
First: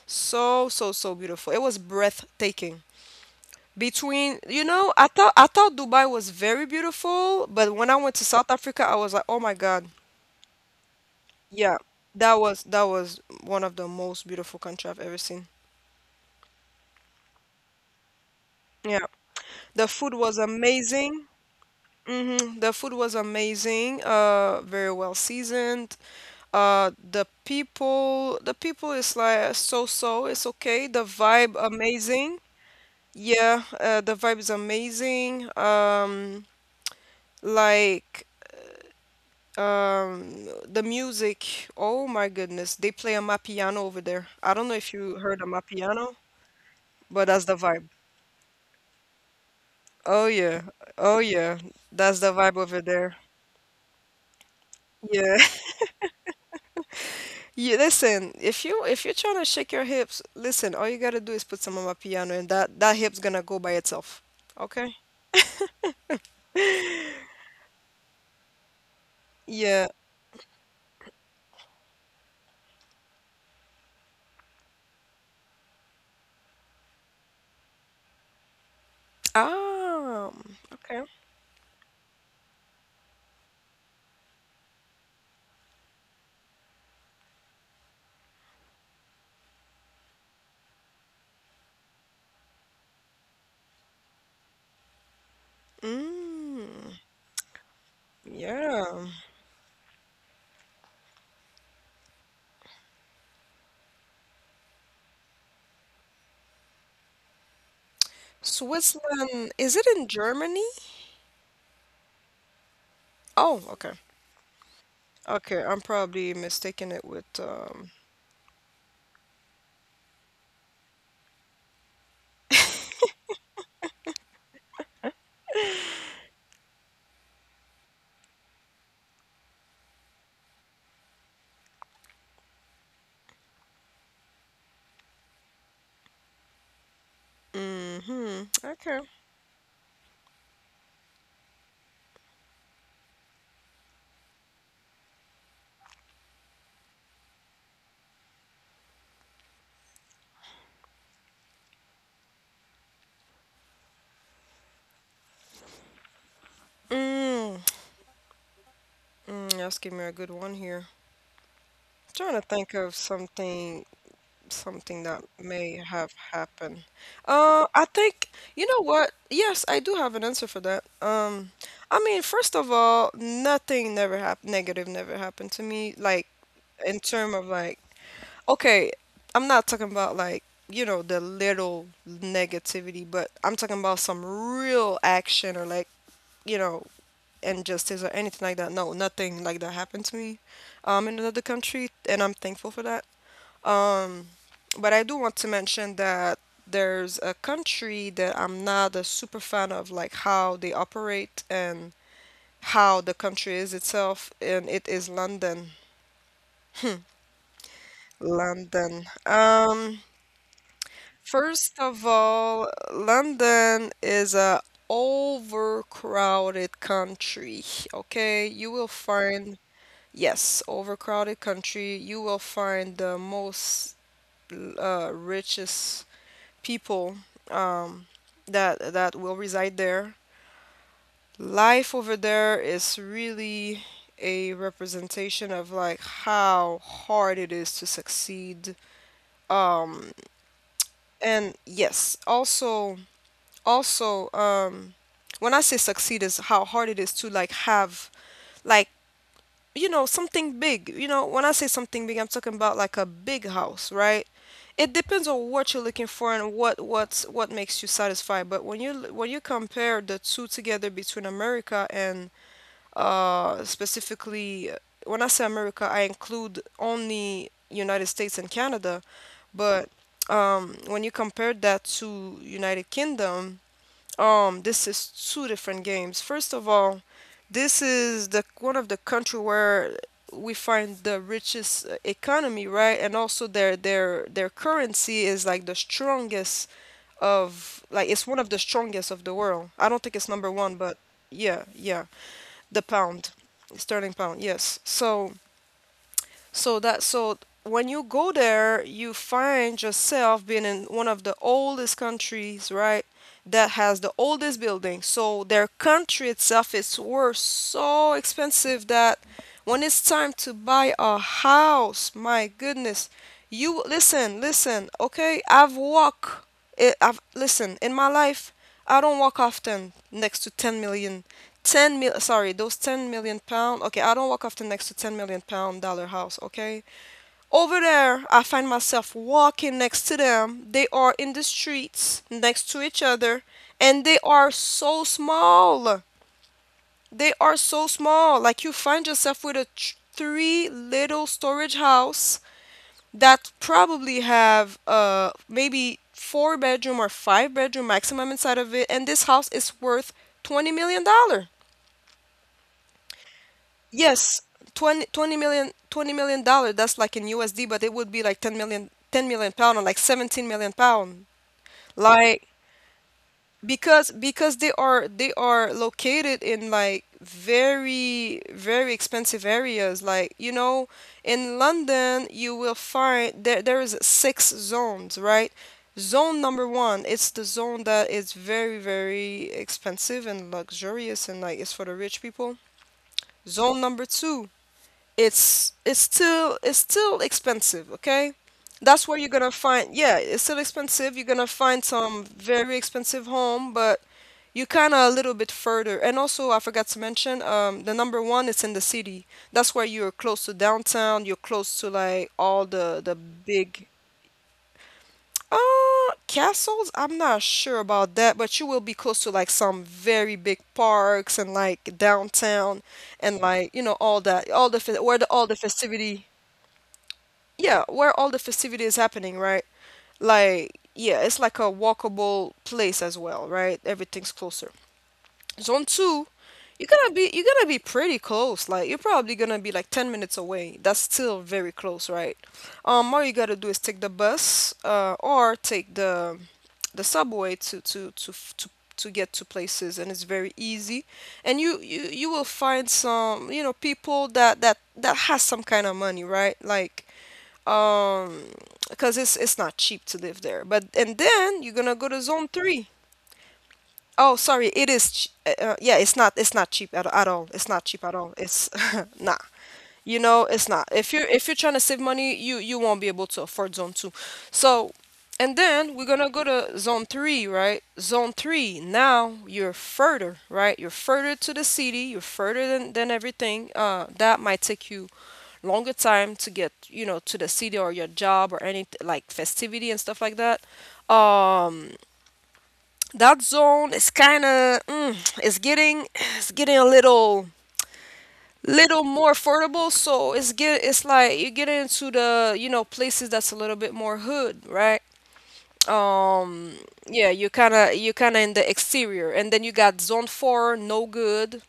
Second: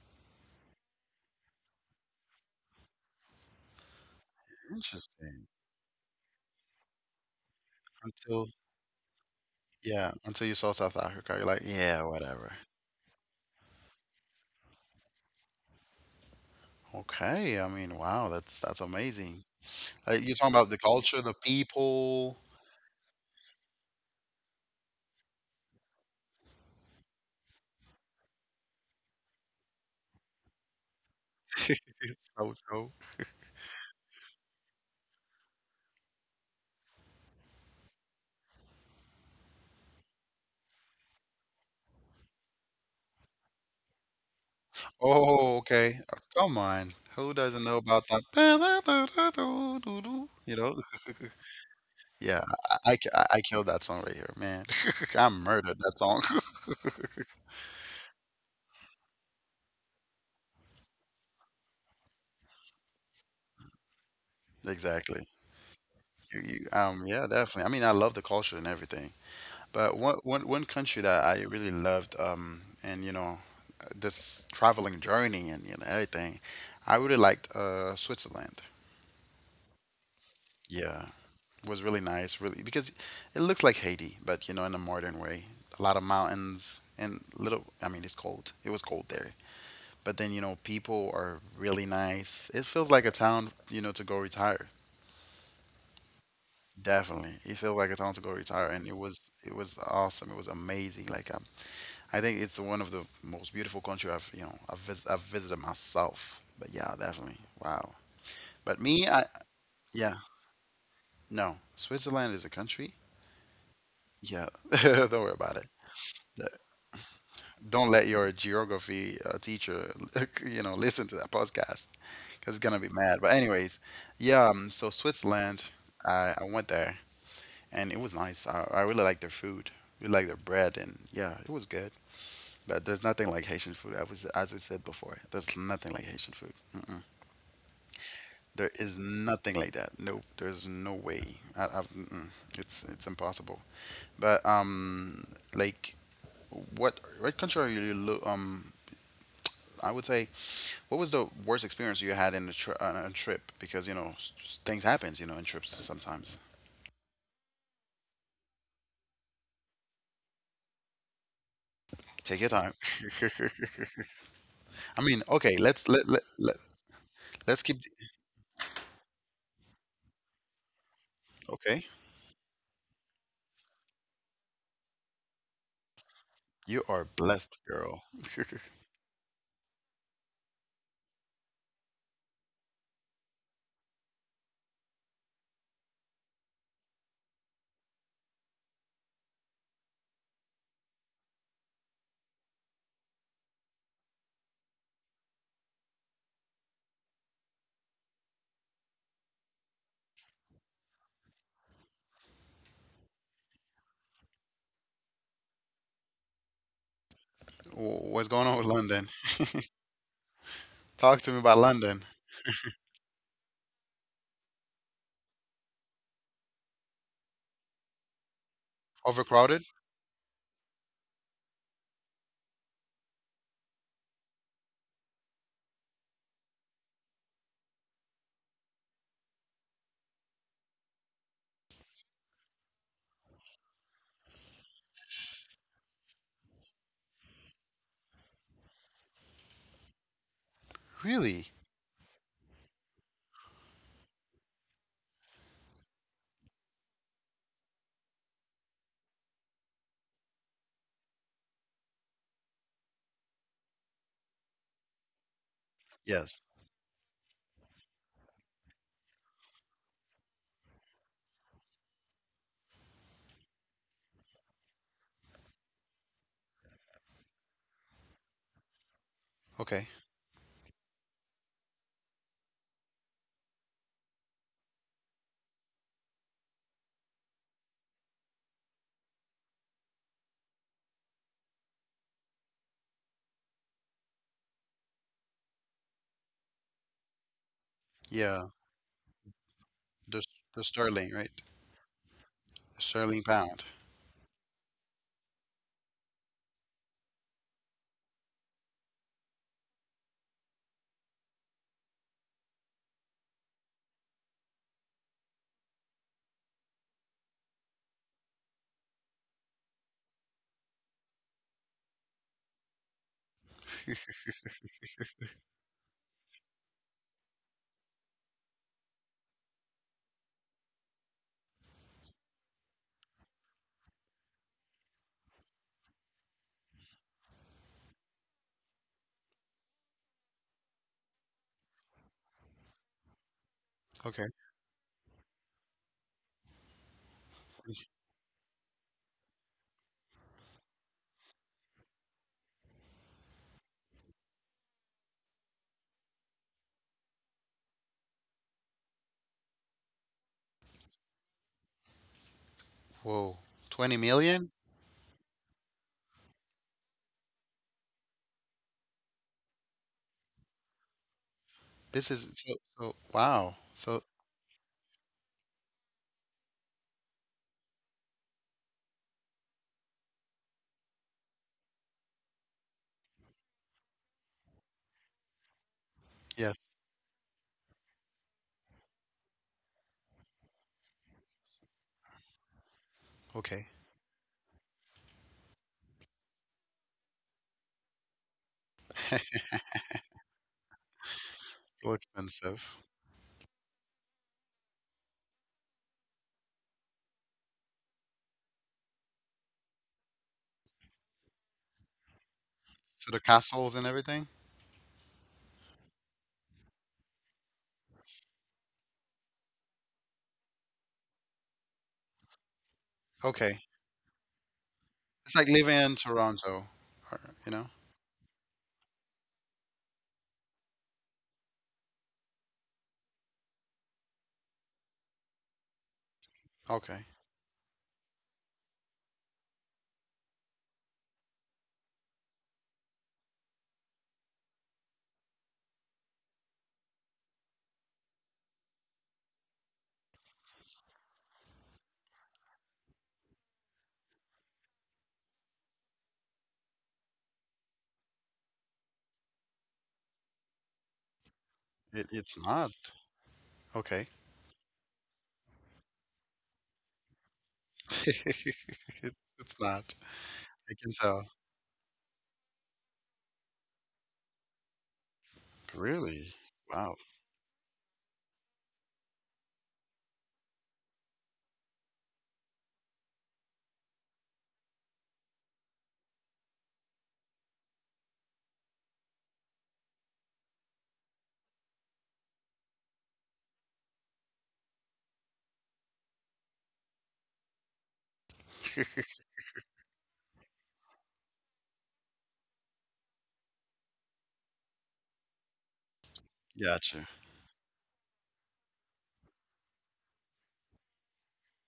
Speaker 1: So, so, so beautiful. It was breathtaking. Between, you know, I thought I
Speaker 2: Interesting.
Speaker 1: thought Dubai was very beautiful, but when I went to South
Speaker 2: Until
Speaker 1: Africa, I was like, "Oh my God."
Speaker 2: yeah, until you saw South Africa, you're like,
Speaker 1: Yeah.
Speaker 2: yeah,
Speaker 1: That
Speaker 2: whatever.
Speaker 1: was that was one of the most beautiful country I've ever seen.
Speaker 2: Okay, I mean, wow, that's that's
Speaker 1: Yeah.
Speaker 2: amazing.
Speaker 1: The food
Speaker 2: Like
Speaker 1: was
Speaker 2: you're talking about the culture,
Speaker 1: amazing.
Speaker 2: the people.
Speaker 1: hmm The food was amazing. Uh, very well seasoned. Uh, the people, the people is like so so. It's okay. The vibe
Speaker 2: (laughs)
Speaker 1: amazing.
Speaker 2: So so.
Speaker 1: Yeah, uh, the vibe is amazing. Um, like, um, the music. Oh my goodness, they play a amapiano over there. I don't know if you heard a
Speaker 2: Oh, okay.
Speaker 1: amapiano,
Speaker 2: Uh, Come on.
Speaker 1: but
Speaker 2: Who
Speaker 1: that's the
Speaker 2: doesn't know
Speaker 1: vibe.
Speaker 2: about that? (laughs)
Speaker 1: Oh
Speaker 2: You
Speaker 1: yeah,
Speaker 2: know?
Speaker 1: oh yeah, that's the
Speaker 2: Yeah,
Speaker 1: vibe over
Speaker 2: I, I,
Speaker 1: there.
Speaker 2: I I killed that song right here, man. (laughs) I
Speaker 1: Yeah. (laughs)
Speaker 2: murdered that song. (laughs)
Speaker 1: You listen, if you if you're trying to shake your hips, listen, all you gotta do is put some on my piano and that that hip's gonna go by itself. Okay?
Speaker 2: Exactly. You, you, um, yeah, definitely. I mean, I love the culture and everything.
Speaker 1: Yeah.
Speaker 2: But one, one, one country that I really loved, um, and you know, this traveling journey and you know everything, I really liked uh, Switzerland.
Speaker 1: Ah,
Speaker 2: Yeah,
Speaker 1: okay.
Speaker 2: was really nice, really, because it looks like Haiti, but you know, in a modern way. A lot of mountains and little. I mean, it's cold. It was cold there, but then you know, people are really nice. It feels like a town, you know, to go retire.
Speaker 1: Mm,
Speaker 2: Definitely, it felt like a town to go retire, and it
Speaker 1: yeah.
Speaker 2: was it was awesome. It was amazing. Like i I think it's one of the most beautiful country I've you know I've, vis- I've visited myself. But yeah, definitely. Wow. But me, I
Speaker 1: Switzerland, is it in
Speaker 2: yeah,
Speaker 1: Germany?
Speaker 2: no. Switzerland is a country.
Speaker 1: Oh, okay.
Speaker 2: Yeah, (laughs) don't worry about it.
Speaker 1: Okay, I'm probably
Speaker 2: Th-
Speaker 1: mistaking it with
Speaker 2: Don't
Speaker 1: um
Speaker 2: let your geography uh, teacher (laughs) you know listen to that podcast because it's gonna be mad. But anyways, yeah. Um, so Switzerland, I I went there and it was nice. I, I really liked their food. We liked their bread, and yeah, it was good. But there's nothing like Haitian food. I was, as we said before, there's nothing like Haitian food. Mm-mm.
Speaker 1: hmm
Speaker 2: There is
Speaker 1: okay.
Speaker 2: nothing like that. Nope. There's no way. I, I've, mm-mm. It's it's impossible. But um, like, what what country are you? lo- Um, I would say, what was the worst experience you had in a, tri- on a trip? Because you know s- s- things happens. You know, in trips sometimes.
Speaker 1: Mm, mm, that's giving me a good one here. Trying
Speaker 2: Take
Speaker 1: to
Speaker 2: your time.
Speaker 1: think of
Speaker 2: (laughs)
Speaker 1: something,
Speaker 2: I
Speaker 1: something
Speaker 2: mean,
Speaker 1: that
Speaker 2: okay.
Speaker 1: may
Speaker 2: Let's let
Speaker 1: have
Speaker 2: let, let
Speaker 1: happened.
Speaker 2: let's
Speaker 1: Uh,
Speaker 2: keep.
Speaker 1: I think, you know what? Yes, I do have an answer for that. Um,
Speaker 2: Okay,
Speaker 1: I mean, first of all, nothing never happened. Negative never happened to me. Like,
Speaker 2: you are
Speaker 1: in term of
Speaker 2: blessed,
Speaker 1: like,
Speaker 2: girl. (laughs)
Speaker 1: okay, I'm not talking about, like, you know, the little negativity, but I'm talking about some real action, or like, you know, injustice, or anything like that. No, nothing like that happened to me um in another country, and I'm thankful for that. But I do want to mention that there's a country that I'm not a super fan of, like how they operate and how the country is itself, and it is London.
Speaker 2: Wh- What's going on with London?
Speaker 1: London. Um
Speaker 2: Talk to me about
Speaker 1: First
Speaker 2: London.
Speaker 1: of all, London is a overcrowded country, okay? You will
Speaker 2: Overcrowded?
Speaker 1: find, yes, overcrowded country. You will find the most, uh, richest people, um, that that will reside there. Life over there is really a representation of like how hard it is to succeed. Um,
Speaker 2: Really?
Speaker 1: and yes, also, also um when I say succeed is how hard it is to, like, have like, you know something big. you know when I say something big, I'm talking about like a big house, right? It depends on what you're looking for
Speaker 2: Yes.
Speaker 1: and what, what's what makes you satisfied. But when, you l- when you compare the two together between America and, uh specifically, uh, when I say America, I include only United States and Canada.
Speaker 2: Okay.
Speaker 1: But, um when you compare that to United Kingdom, um, this is two different games. First of all, this is the one of the country where we find the richest, uh, economy, right? And also their their their currency is like the strongest of, like it's one
Speaker 2: Yeah.
Speaker 1: of the strongest of the world. I don't
Speaker 2: The
Speaker 1: think it's number
Speaker 2: the
Speaker 1: one, but
Speaker 2: sterling, right?
Speaker 1: yeah, yeah,
Speaker 2: The
Speaker 1: the
Speaker 2: sterling
Speaker 1: pound,
Speaker 2: pound.
Speaker 1: sterling pound. Yes. So, so that so when you go there, you find yourself being in one of the oldest countries, right? That has the oldest building. So their country itself is worth so expensive that when it's time to buy a house, my goodness, you listen, listen, okay? I've walked, eh, I've listen, in my life, I don't walk often next to ten million. ten mil, sorry, those ten million pound, okay? I don't walk often next to ten million pound dollar house, okay? Over there I find myself walking next to them, they are in the streets next to each other, and
Speaker 2: Okay.
Speaker 1: they are so small, they are so small like you find yourself with a tr- three little storage house that probably have uh maybe four bedroom or five bedroom maximum inside of it, and this house is worth twenty million dollar.
Speaker 2: Whoa. twenty
Speaker 1: Yes,
Speaker 2: million?
Speaker 1: twenty twenty million twenty million dollar, that's like in U S D, but it would be like ten million ten million pound, or like seventeen million pound.
Speaker 2: This is
Speaker 1: Like,
Speaker 2: so, so wow. So
Speaker 1: because because they are they are located in like very, very expensive areas. Like, you know, in London you will find there there is six zones, right? Zone number
Speaker 2: yes.
Speaker 1: one, it's the zone that is very, very expensive and luxurious, and like it's for the rich people.
Speaker 2: Okay.
Speaker 1: Zone number two, it's it's still it's still expensive, okay? That's where you're gonna find, yeah, it's still expensive, you're gonna find
Speaker 2: So
Speaker 1: some
Speaker 2: expensive.
Speaker 1: very expensive home, but you kind of a little bit further. And also I forgot to mention, um, the number one, it's in the city. That's where you're close to downtown, you're close to like all the
Speaker 2: So
Speaker 1: the
Speaker 2: the castles and
Speaker 1: big,
Speaker 2: everything?
Speaker 1: uh castles, I'm not sure about that, but you will be close to like some very big parks and like downtown, and
Speaker 2: Okay.
Speaker 1: like, you know all that, all the fe- where the
Speaker 2: It's like
Speaker 1: all the
Speaker 2: living in
Speaker 1: festivity.
Speaker 2: Toronto, or, you know?
Speaker 1: Yeah, where all the festivity is happening, right? Like, yeah, it's like a walkable place as well, right? Everything's closer. Zone two, you're
Speaker 2: Okay.
Speaker 1: gonna be you're gonna be pretty close. Like, you're probably gonna be like ten minutes away. That's still very close, right? Um, all you gotta do is take the bus, uh, or take the the subway to to to f- to to get to places, and it's very easy. And you, you you will find some you know people that that that has some kind of money, right? Like, um because it's it's not cheap to live there. But and then you're gonna
Speaker 2: It,
Speaker 1: go to
Speaker 2: it's
Speaker 1: zone
Speaker 2: not.
Speaker 1: three.
Speaker 2: Okay.
Speaker 1: Oh, sorry. It is. Ch- uh, uh, yeah, it's not. It's not cheap at, at all. It's not cheap at all. It's
Speaker 2: (laughs) It,
Speaker 1: (laughs) nah.
Speaker 2: it's not.
Speaker 1: You know, it's
Speaker 2: I
Speaker 1: not.
Speaker 2: can
Speaker 1: If
Speaker 2: tell.
Speaker 1: you're if you're trying to save money, you you won't be able to afford zone two. So, and then we're gonna
Speaker 2: Really?
Speaker 1: go to
Speaker 2: Wow.
Speaker 1: zone three, right? Zone three. Now you're further, right? You're further to the city. You're further than than everything. Uh, that might take you longer time to get, you know, to the city or your job or any like festivity and stuff like that. Um that zone is kind of mm, it's getting, it's getting a little little more affordable. So it's get, it's like you get into the, you know, places that's a little bit more hood, right? Um,
Speaker 2: Gotcha.
Speaker 1: yeah, you kind of, you kind of in the exterior, and then you got zone four, no good.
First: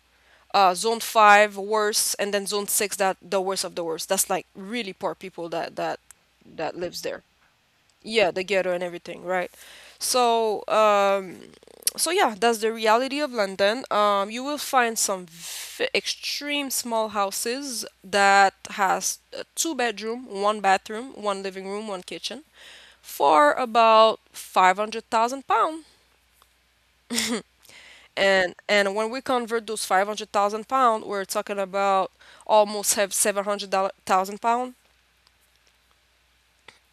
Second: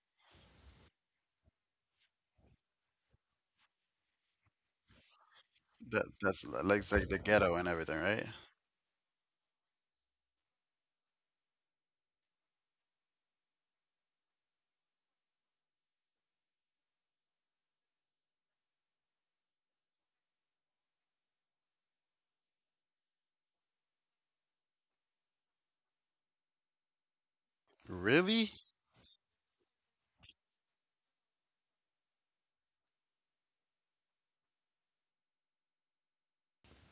Speaker 1: Uh, zone five, worse, and then zone six, that the worst of the worst. That's like really poor people that that
Speaker 2: That that's
Speaker 1: that
Speaker 2: like it's
Speaker 1: lives
Speaker 2: like the
Speaker 1: there.
Speaker 2: ghetto and everything, right?
Speaker 1: Yeah, the ghetto and everything, right? So, um, so yeah, that's the reality of London. Um, you will find some v extreme small houses that has a two bedroom, one bathroom, one living room, one kitchen for about five hundred thousand pound.
Speaker 2: Really?
Speaker 1: And and when we convert those five hundred thousand pound, we're talking about almost have seven hundred thousand pound.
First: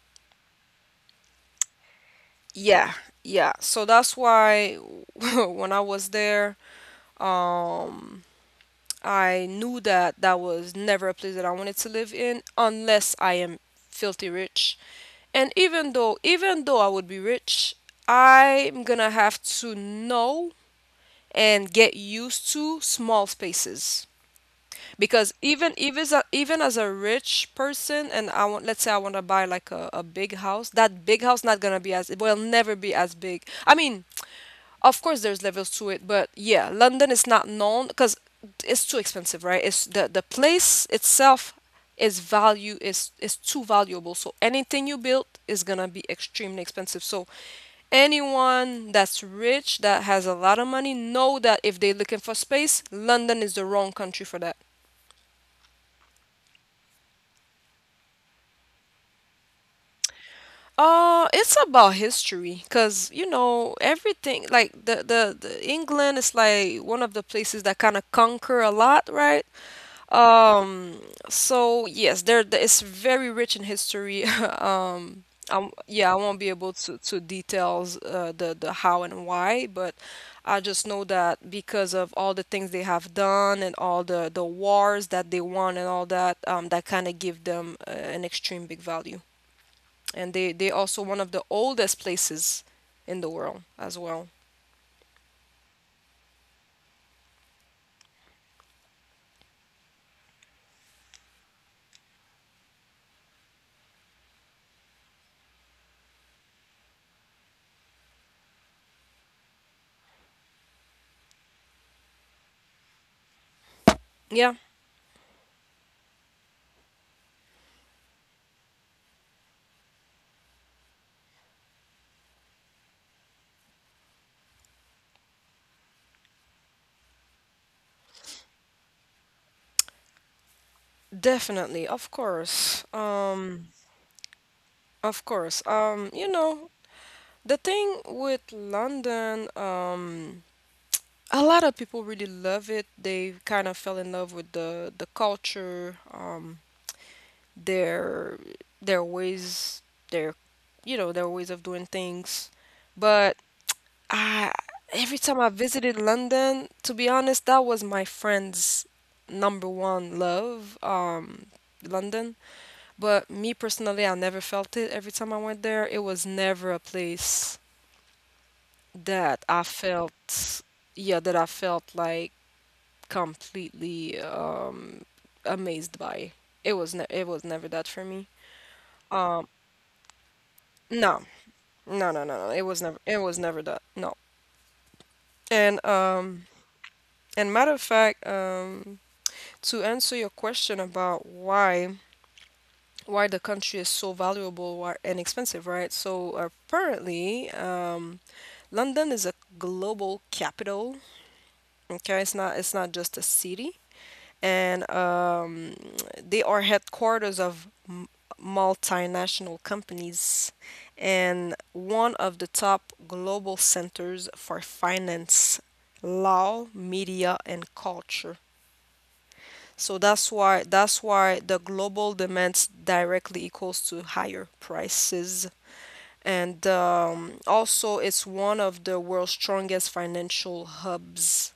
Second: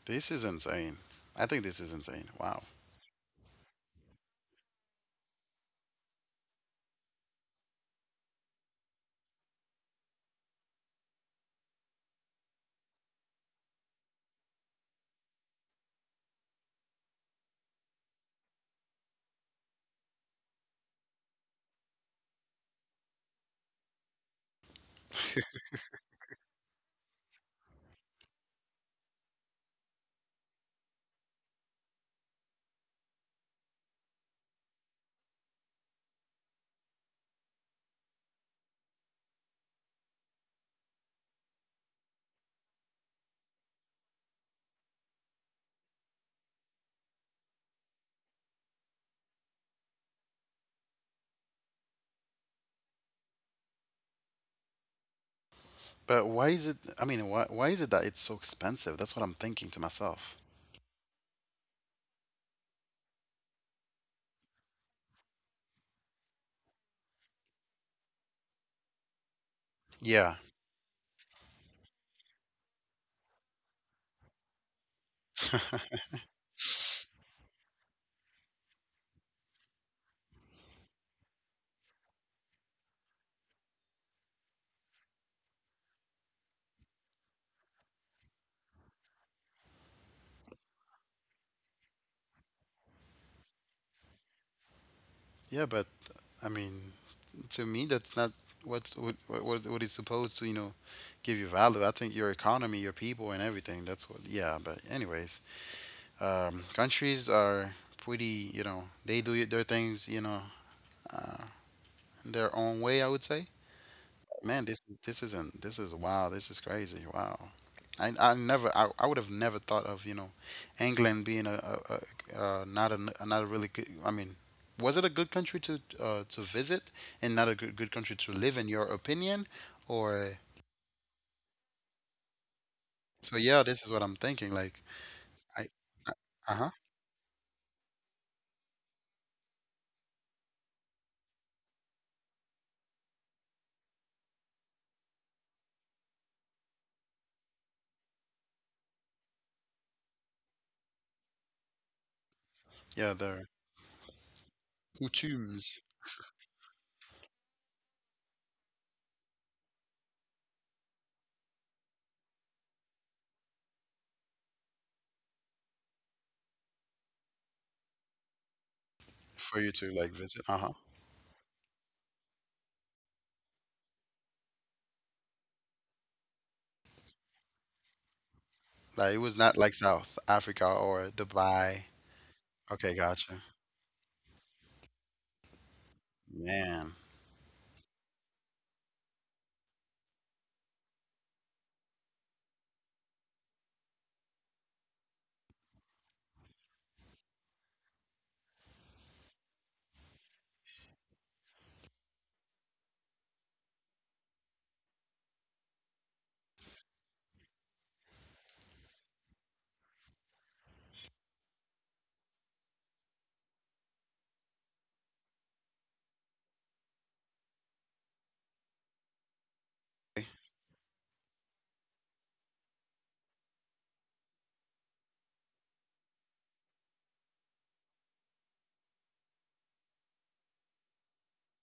Speaker 2: This is insane. I think this is insane. Wow.
Speaker 1: Yeah, yeah. So that's why (laughs) when I was there, um, I knew that that was never a place that I wanted to live in unless I am filthy rich. And even though even though I would be rich, I'm going to have to know and get used to small spaces. Because even even as a, even as a rich person, and I want, let's say I want to buy like a, a big house, that big house not going to be as, it will never be as big. I mean, of course, there's levels to it, but yeah, London is not known because it's too expensive, right? It's the the place itself is value is is too valuable. So anything you build is gonna be extremely expensive. So anyone that's rich that has a lot of money know that if they're looking for space, London is the wrong country for that.
Speaker 2: But why is it? I mean, why why is it that it's so expensive? That's what I'm thinking to myself.
Speaker 1: Uh, it's about history, cause you know everything. Like the the, the England is like one of the places that kind of conquer a lot, right?
Speaker 2: Yeah,
Speaker 1: Um, so yes, there there- it's very rich in history. (laughs) Um, I Yeah, I won't be able to to details uh, the the how and why, but I just know that because of all the things they have done and all the the wars that they won and all that, um, that kind of give them uh, an extreme big value. And they they also one of the oldest places in the world as well.
Speaker 2: yeah, but I mean, to me, that's not what what what what is supposed to you know give you value. I think your economy, your people, and everything. That's what. Yeah, but anyways, um, countries are pretty. You know, they do their things. You know, in their own way. I would say.
Speaker 1: Yeah,
Speaker 2: Man, this this isn't this is wow, this is crazy. Wow. I I never I, I would have never thought of, you know, England being a, a, a uh, not a n- not a really good. I mean, was it a good country to uh, to visit and not a good good country to live in your opinion, or
Speaker 1: definitely, of course.
Speaker 2: so yeah,
Speaker 1: Um,
Speaker 2: this is what I'm thinking like
Speaker 1: of course.
Speaker 2: I I
Speaker 1: Um, you
Speaker 2: uh-huh.
Speaker 1: know, The thing with London, um, a lot of people really love it. They kind of fell in love with the the culture, um, their their ways, their, you know, their ways of doing things.
Speaker 2: Yeah,
Speaker 1: But
Speaker 2: the
Speaker 1: I every time I
Speaker 2: Hutus
Speaker 1: visited London, to be honest, that was my friend's number one love, um, London. But me personally, I never felt it. Every time I went there, it was never a place that
Speaker 2: for
Speaker 1: I
Speaker 2: you to like
Speaker 1: felt.
Speaker 2: visit. Uh-huh.
Speaker 1: Yeah, that I felt like completely um amazed by. It was ne it was never that for me.
Speaker 2: Like it was
Speaker 1: Um
Speaker 2: not like South Africa or
Speaker 1: no.
Speaker 2: Dubai.
Speaker 1: No, no, no, no. It was
Speaker 2: Okay,
Speaker 1: never it
Speaker 2: gotcha.
Speaker 1: was never that. No. And um
Speaker 2: Man.
Speaker 1: and matter of fact, um to answer your question about why, why the country is so valuable why, and expensive, right? So apparently, um, London is a global capital. Okay, it's not it's not just a city. And um, they are headquarters of m- multinational companies and one of the top global centers for finance, law, media, and culture. So that's why that's why the global demands directly equals to higher prices. And um, also, it's one of the world's strongest financial hubs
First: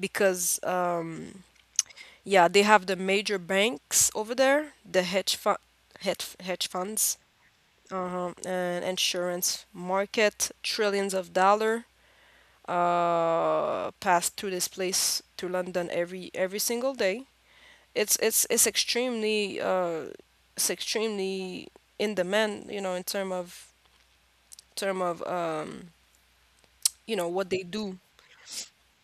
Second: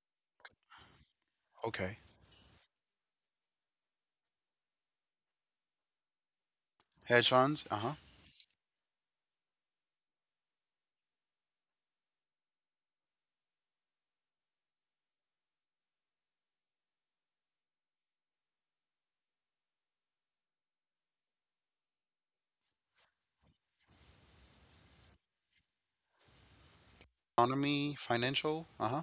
Speaker 1: because um,
Speaker 2: Okay.
Speaker 1: yeah, they have the major banks over there, the hedge fund, hedge, hedge funds,
Speaker 2: Hedge funds. Uh-huh.
Speaker 1: uh, and insurance market, trillions of dollar uh pass through this place to London every every single day. It's it's it's extremely uh, it's extremely in demand, you know, in term of, term of um you know, what they
Speaker 2: Economy,
Speaker 1: do.
Speaker 2: financial? Uh-huh.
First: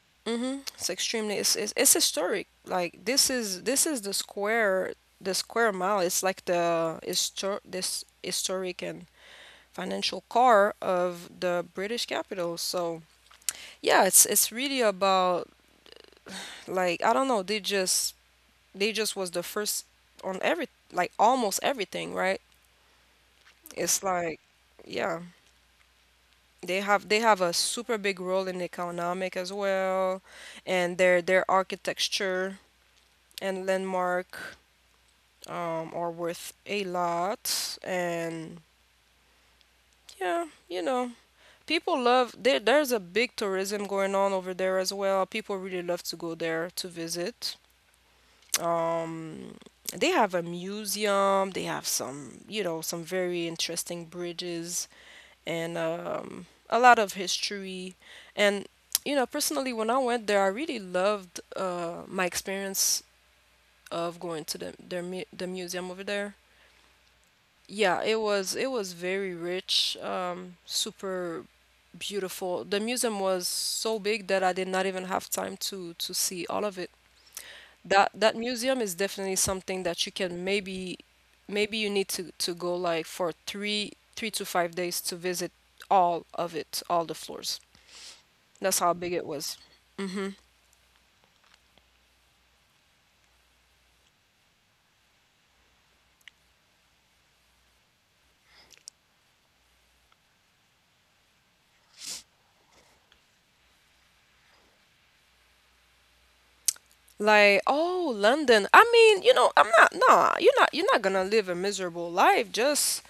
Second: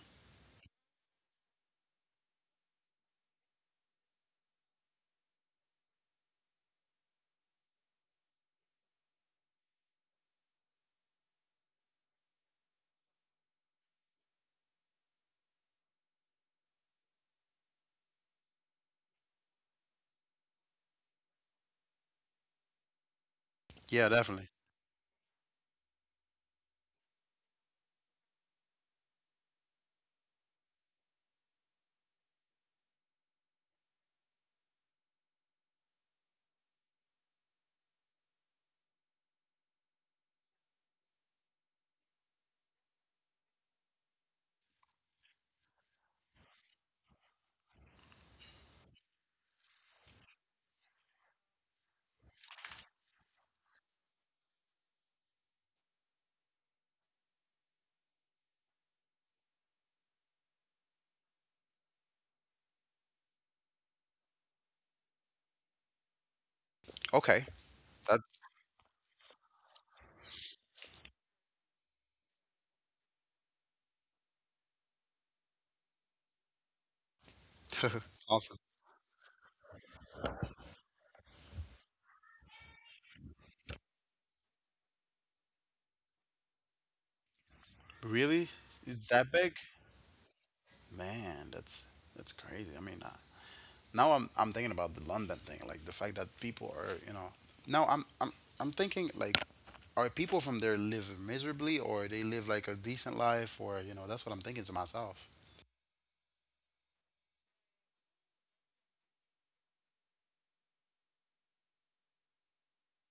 Speaker 1: It's extremely, it's, it's it's historic. Like this is this is the square, the square mile. It's like the histor this historic and financial core of the British capital. So yeah, it's it's really about, like, I don't know, they just they just was the first on every, like almost everything, right? It's
Speaker 2: Yeah,
Speaker 1: like
Speaker 2: definitely.
Speaker 1: yeah. They have they have a super big role in economic as well, and their their architecture and landmark um, are worth a lot. And yeah, you know, people love there. There's a big tourism going on over there as well. People really love to go there to visit. Um, they have a museum. They have some, you know, some very interesting bridges and um, a lot of history. And you know, personally, when I went there, I really loved uh, my experience of going to the their mu- the museum over there.
Speaker 2: Okay.
Speaker 1: Yeah, it
Speaker 2: That's
Speaker 1: was it was very rich, um, super beautiful. The museum was so big that I did not even have time to to see all of it. That
Speaker 2: (laughs)
Speaker 1: that
Speaker 2: awesome.
Speaker 1: museum is definitely something that you can maybe, maybe you need to to go like for three three to five days to visit all of it, all the floors.
Speaker 2: Really?
Speaker 1: That's how
Speaker 2: It's
Speaker 1: big it
Speaker 2: that big?
Speaker 1: was.
Speaker 2: Man, that's that's crazy. I mean, uh, now I'm I'm thinking about the London thing, like the fact that people are, you know, now I'm I'm I'm thinking like are people from there live miserably or they live like a decent life or, you know, that's what I'm thinking to myself.
Speaker 1: Like, oh, London. I mean, you know, I'm not, nah, you're not, you're not gonna live a miserable life. Just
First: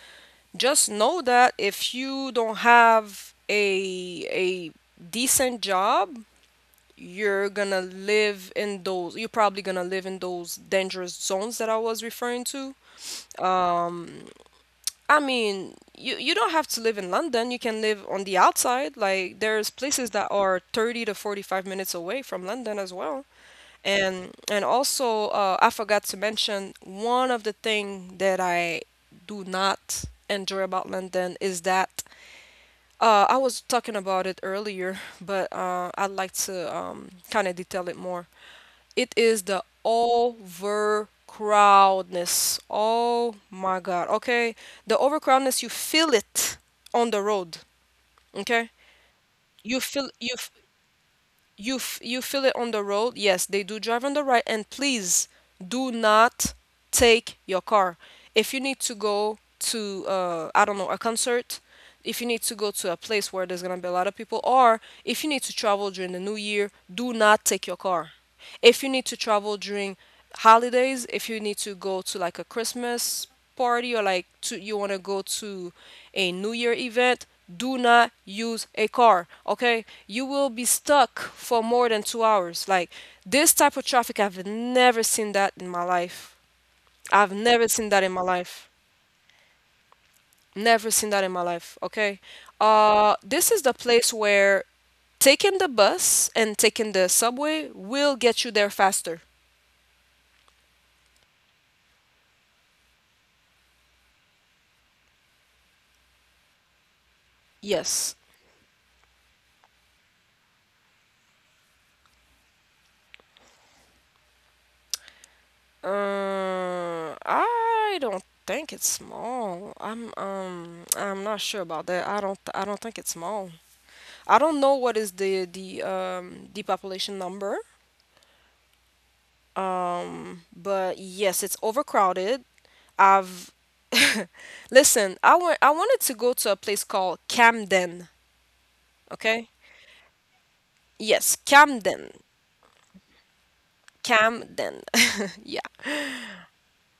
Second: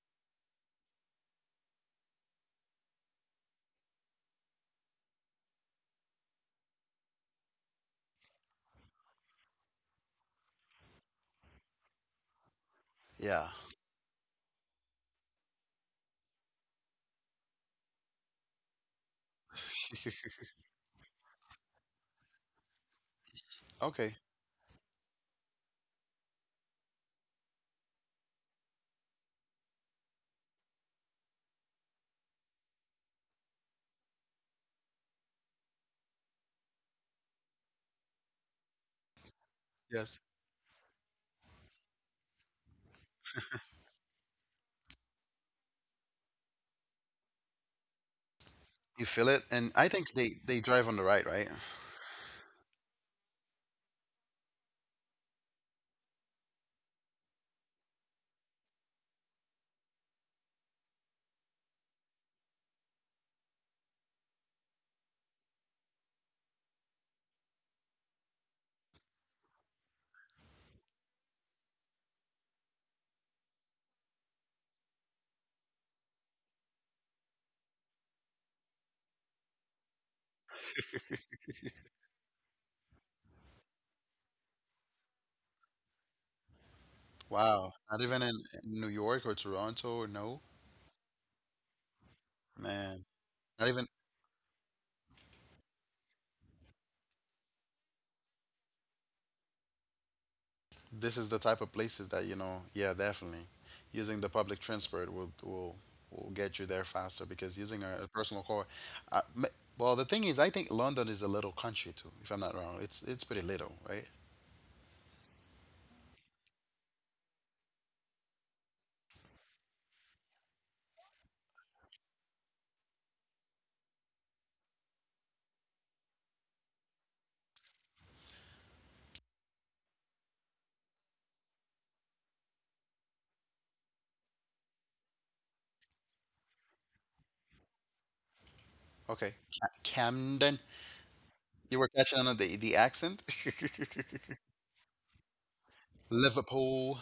Speaker 1: just know that if you don't have a a decent job, you're gonna live in those, you're probably gonna live in those dangerous zones that I was referring to.
Speaker 2: Yeah.
Speaker 1: Um I mean, you you don't have to live in London. You can live on the outside. Like there's places that are thirty to forty-five minutes away from London as well.
Speaker 2: Okay.
Speaker 1: And and also uh, I forgot to mention one of the thing that I do not enjoy about London is that uh, I was talking about it earlier, but uh, I'd like to um, kind of detail it more. It is the
Speaker 2: Yes.
Speaker 1: overcrowdedness. Oh my God. Okay. The overcrowdedness, you feel it on the road. Okay.
Speaker 2: You feel it? And
Speaker 1: You
Speaker 2: I
Speaker 1: feel
Speaker 2: think
Speaker 1: you
Speaker 2: they
Speaker 1: f-
Speaker 2: they drive on the right, right?
Speaker 1: you f- You feel it on the road. Yes, they do drive on the right, and please do not take your car. If you need to go to, uh, I don't know, a concert, if you need to go to a place where there's going to be a lot of people, or if you need to travel during the new year, do not take your car. If you need to travel during holidays, if you need to go to like a Christmas party, or like to, you want to go to a new year event, do not use a car, okay? You will be stuck for more than two hours. Like this type of traffic, I've never seen that in my life. I've never
Speaker 2: Wow.
Speaker 1: seen
Speaker 2: Not
Speaker 1: that in
Speaker 2: even
Speaker 1: my
Speaker 2: in
Speaker 1: life.
Speaker 2: in New York or Toronto or no?
Speaker 1: Never seen that in my life. Okay.
Speaker 2: Man.
Speaker 1: Uh, this is
Speaker 2: Not
Speaker 1: the
Speaker 2: even
Speaker 1: place where taking the bus and taking the subway will get you there faster.
Speaker 2: this is the type of places that, you know, yeah, definitely. Using the public transport will will will get you there faster because using a, a
Speaker 1: Yes.
Speaker 2: personal car. Uh, ma- well, the thing is, I think London is a little country too, if I'm not wrong. It's it's pretty little, right?
Speaker 1: Uh, I don't think it's small. I'm um I'm not sure about that. I don't I don't think it's small. I don't know what is the the um the population number. Um, but yes, it's overcrowded. I've (laughs) listen, I want. I wanted to go to a place called Camden,
Speaker 2: Okay,
Speaker 1: okay?
Speaker 2: Ca- Camden.
Speaker 1: Yes,
Speaker 2: You were
Speaker 1: Camden.
Speaker 2: catching on the the accent. (laughs)
Speaker 1: Camden. (laughs) Yeah.
Speaker 2: Liverpool,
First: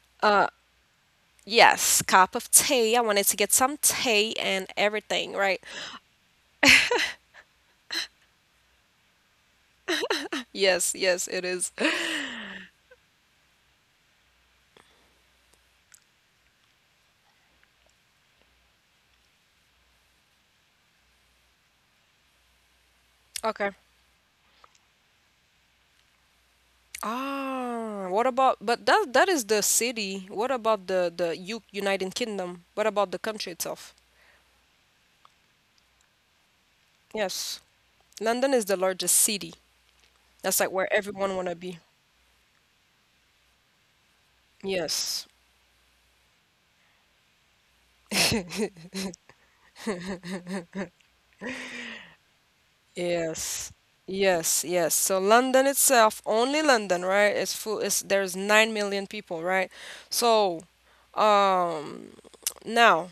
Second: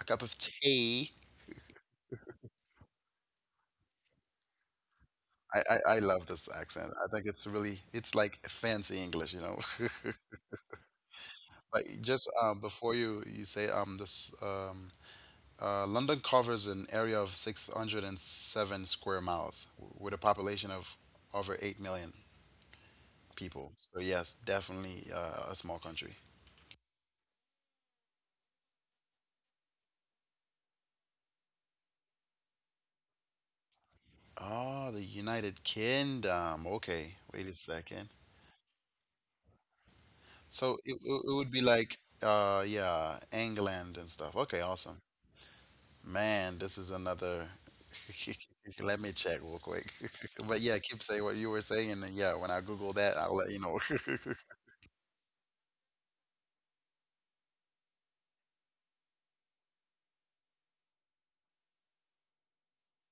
Speaker 2: a cup of tea.
Speaker 1: Yes, cup of tea. I wanted to get some tea and everything, right?
Speaker 2: I, I, I love this accent. I think it's really it's like fancy English, you know. (laughs)
Speaker 1: Yes, yes, it is. (gasps)
Speaker 2: But
Speaker 1: (clears throat)
Speaker 2: just um, before you you say um this um Uh, London covers an area of six hundred and seven square miles w- with a population of over 8 million
Speaker 1: Okay.
Speaker 2: people. So, yes, definitely uh, a small country.
Speaker 1: Ah, what about, but that that is the city. What about the the U United Kingdom? What about the country itself?
Speaker 2: Oh, the United Kingdom. Okay, wait a
Speaker 1: Yes.
Speaker 2: second.
Speaker 1: London is the largest city. That's like
Speaker 2: So
Speaker 1: where
Speaker 2: it, it it
Speaker 1: everyone
Speaker 2: would
Speaker 1: wanna
Speaker 2: be
Speaker 1: be.
Speaker 2: like, uh, yeah, England and stuff. Okay, awesome.
Speaker 1: Yes.
Speaker 2: Man, this is another. (laughs) Let me check real quick. (laughs) But yeah, keep saying what you were saying, and yeah, when I Google that, I'll let you
Speaker 1: Yes.
Speaker 2: know. (laughs)
Speaker 1: Yes, yes. So London itself, only London, right? It's full. It's there's nine million people, right? So, um, now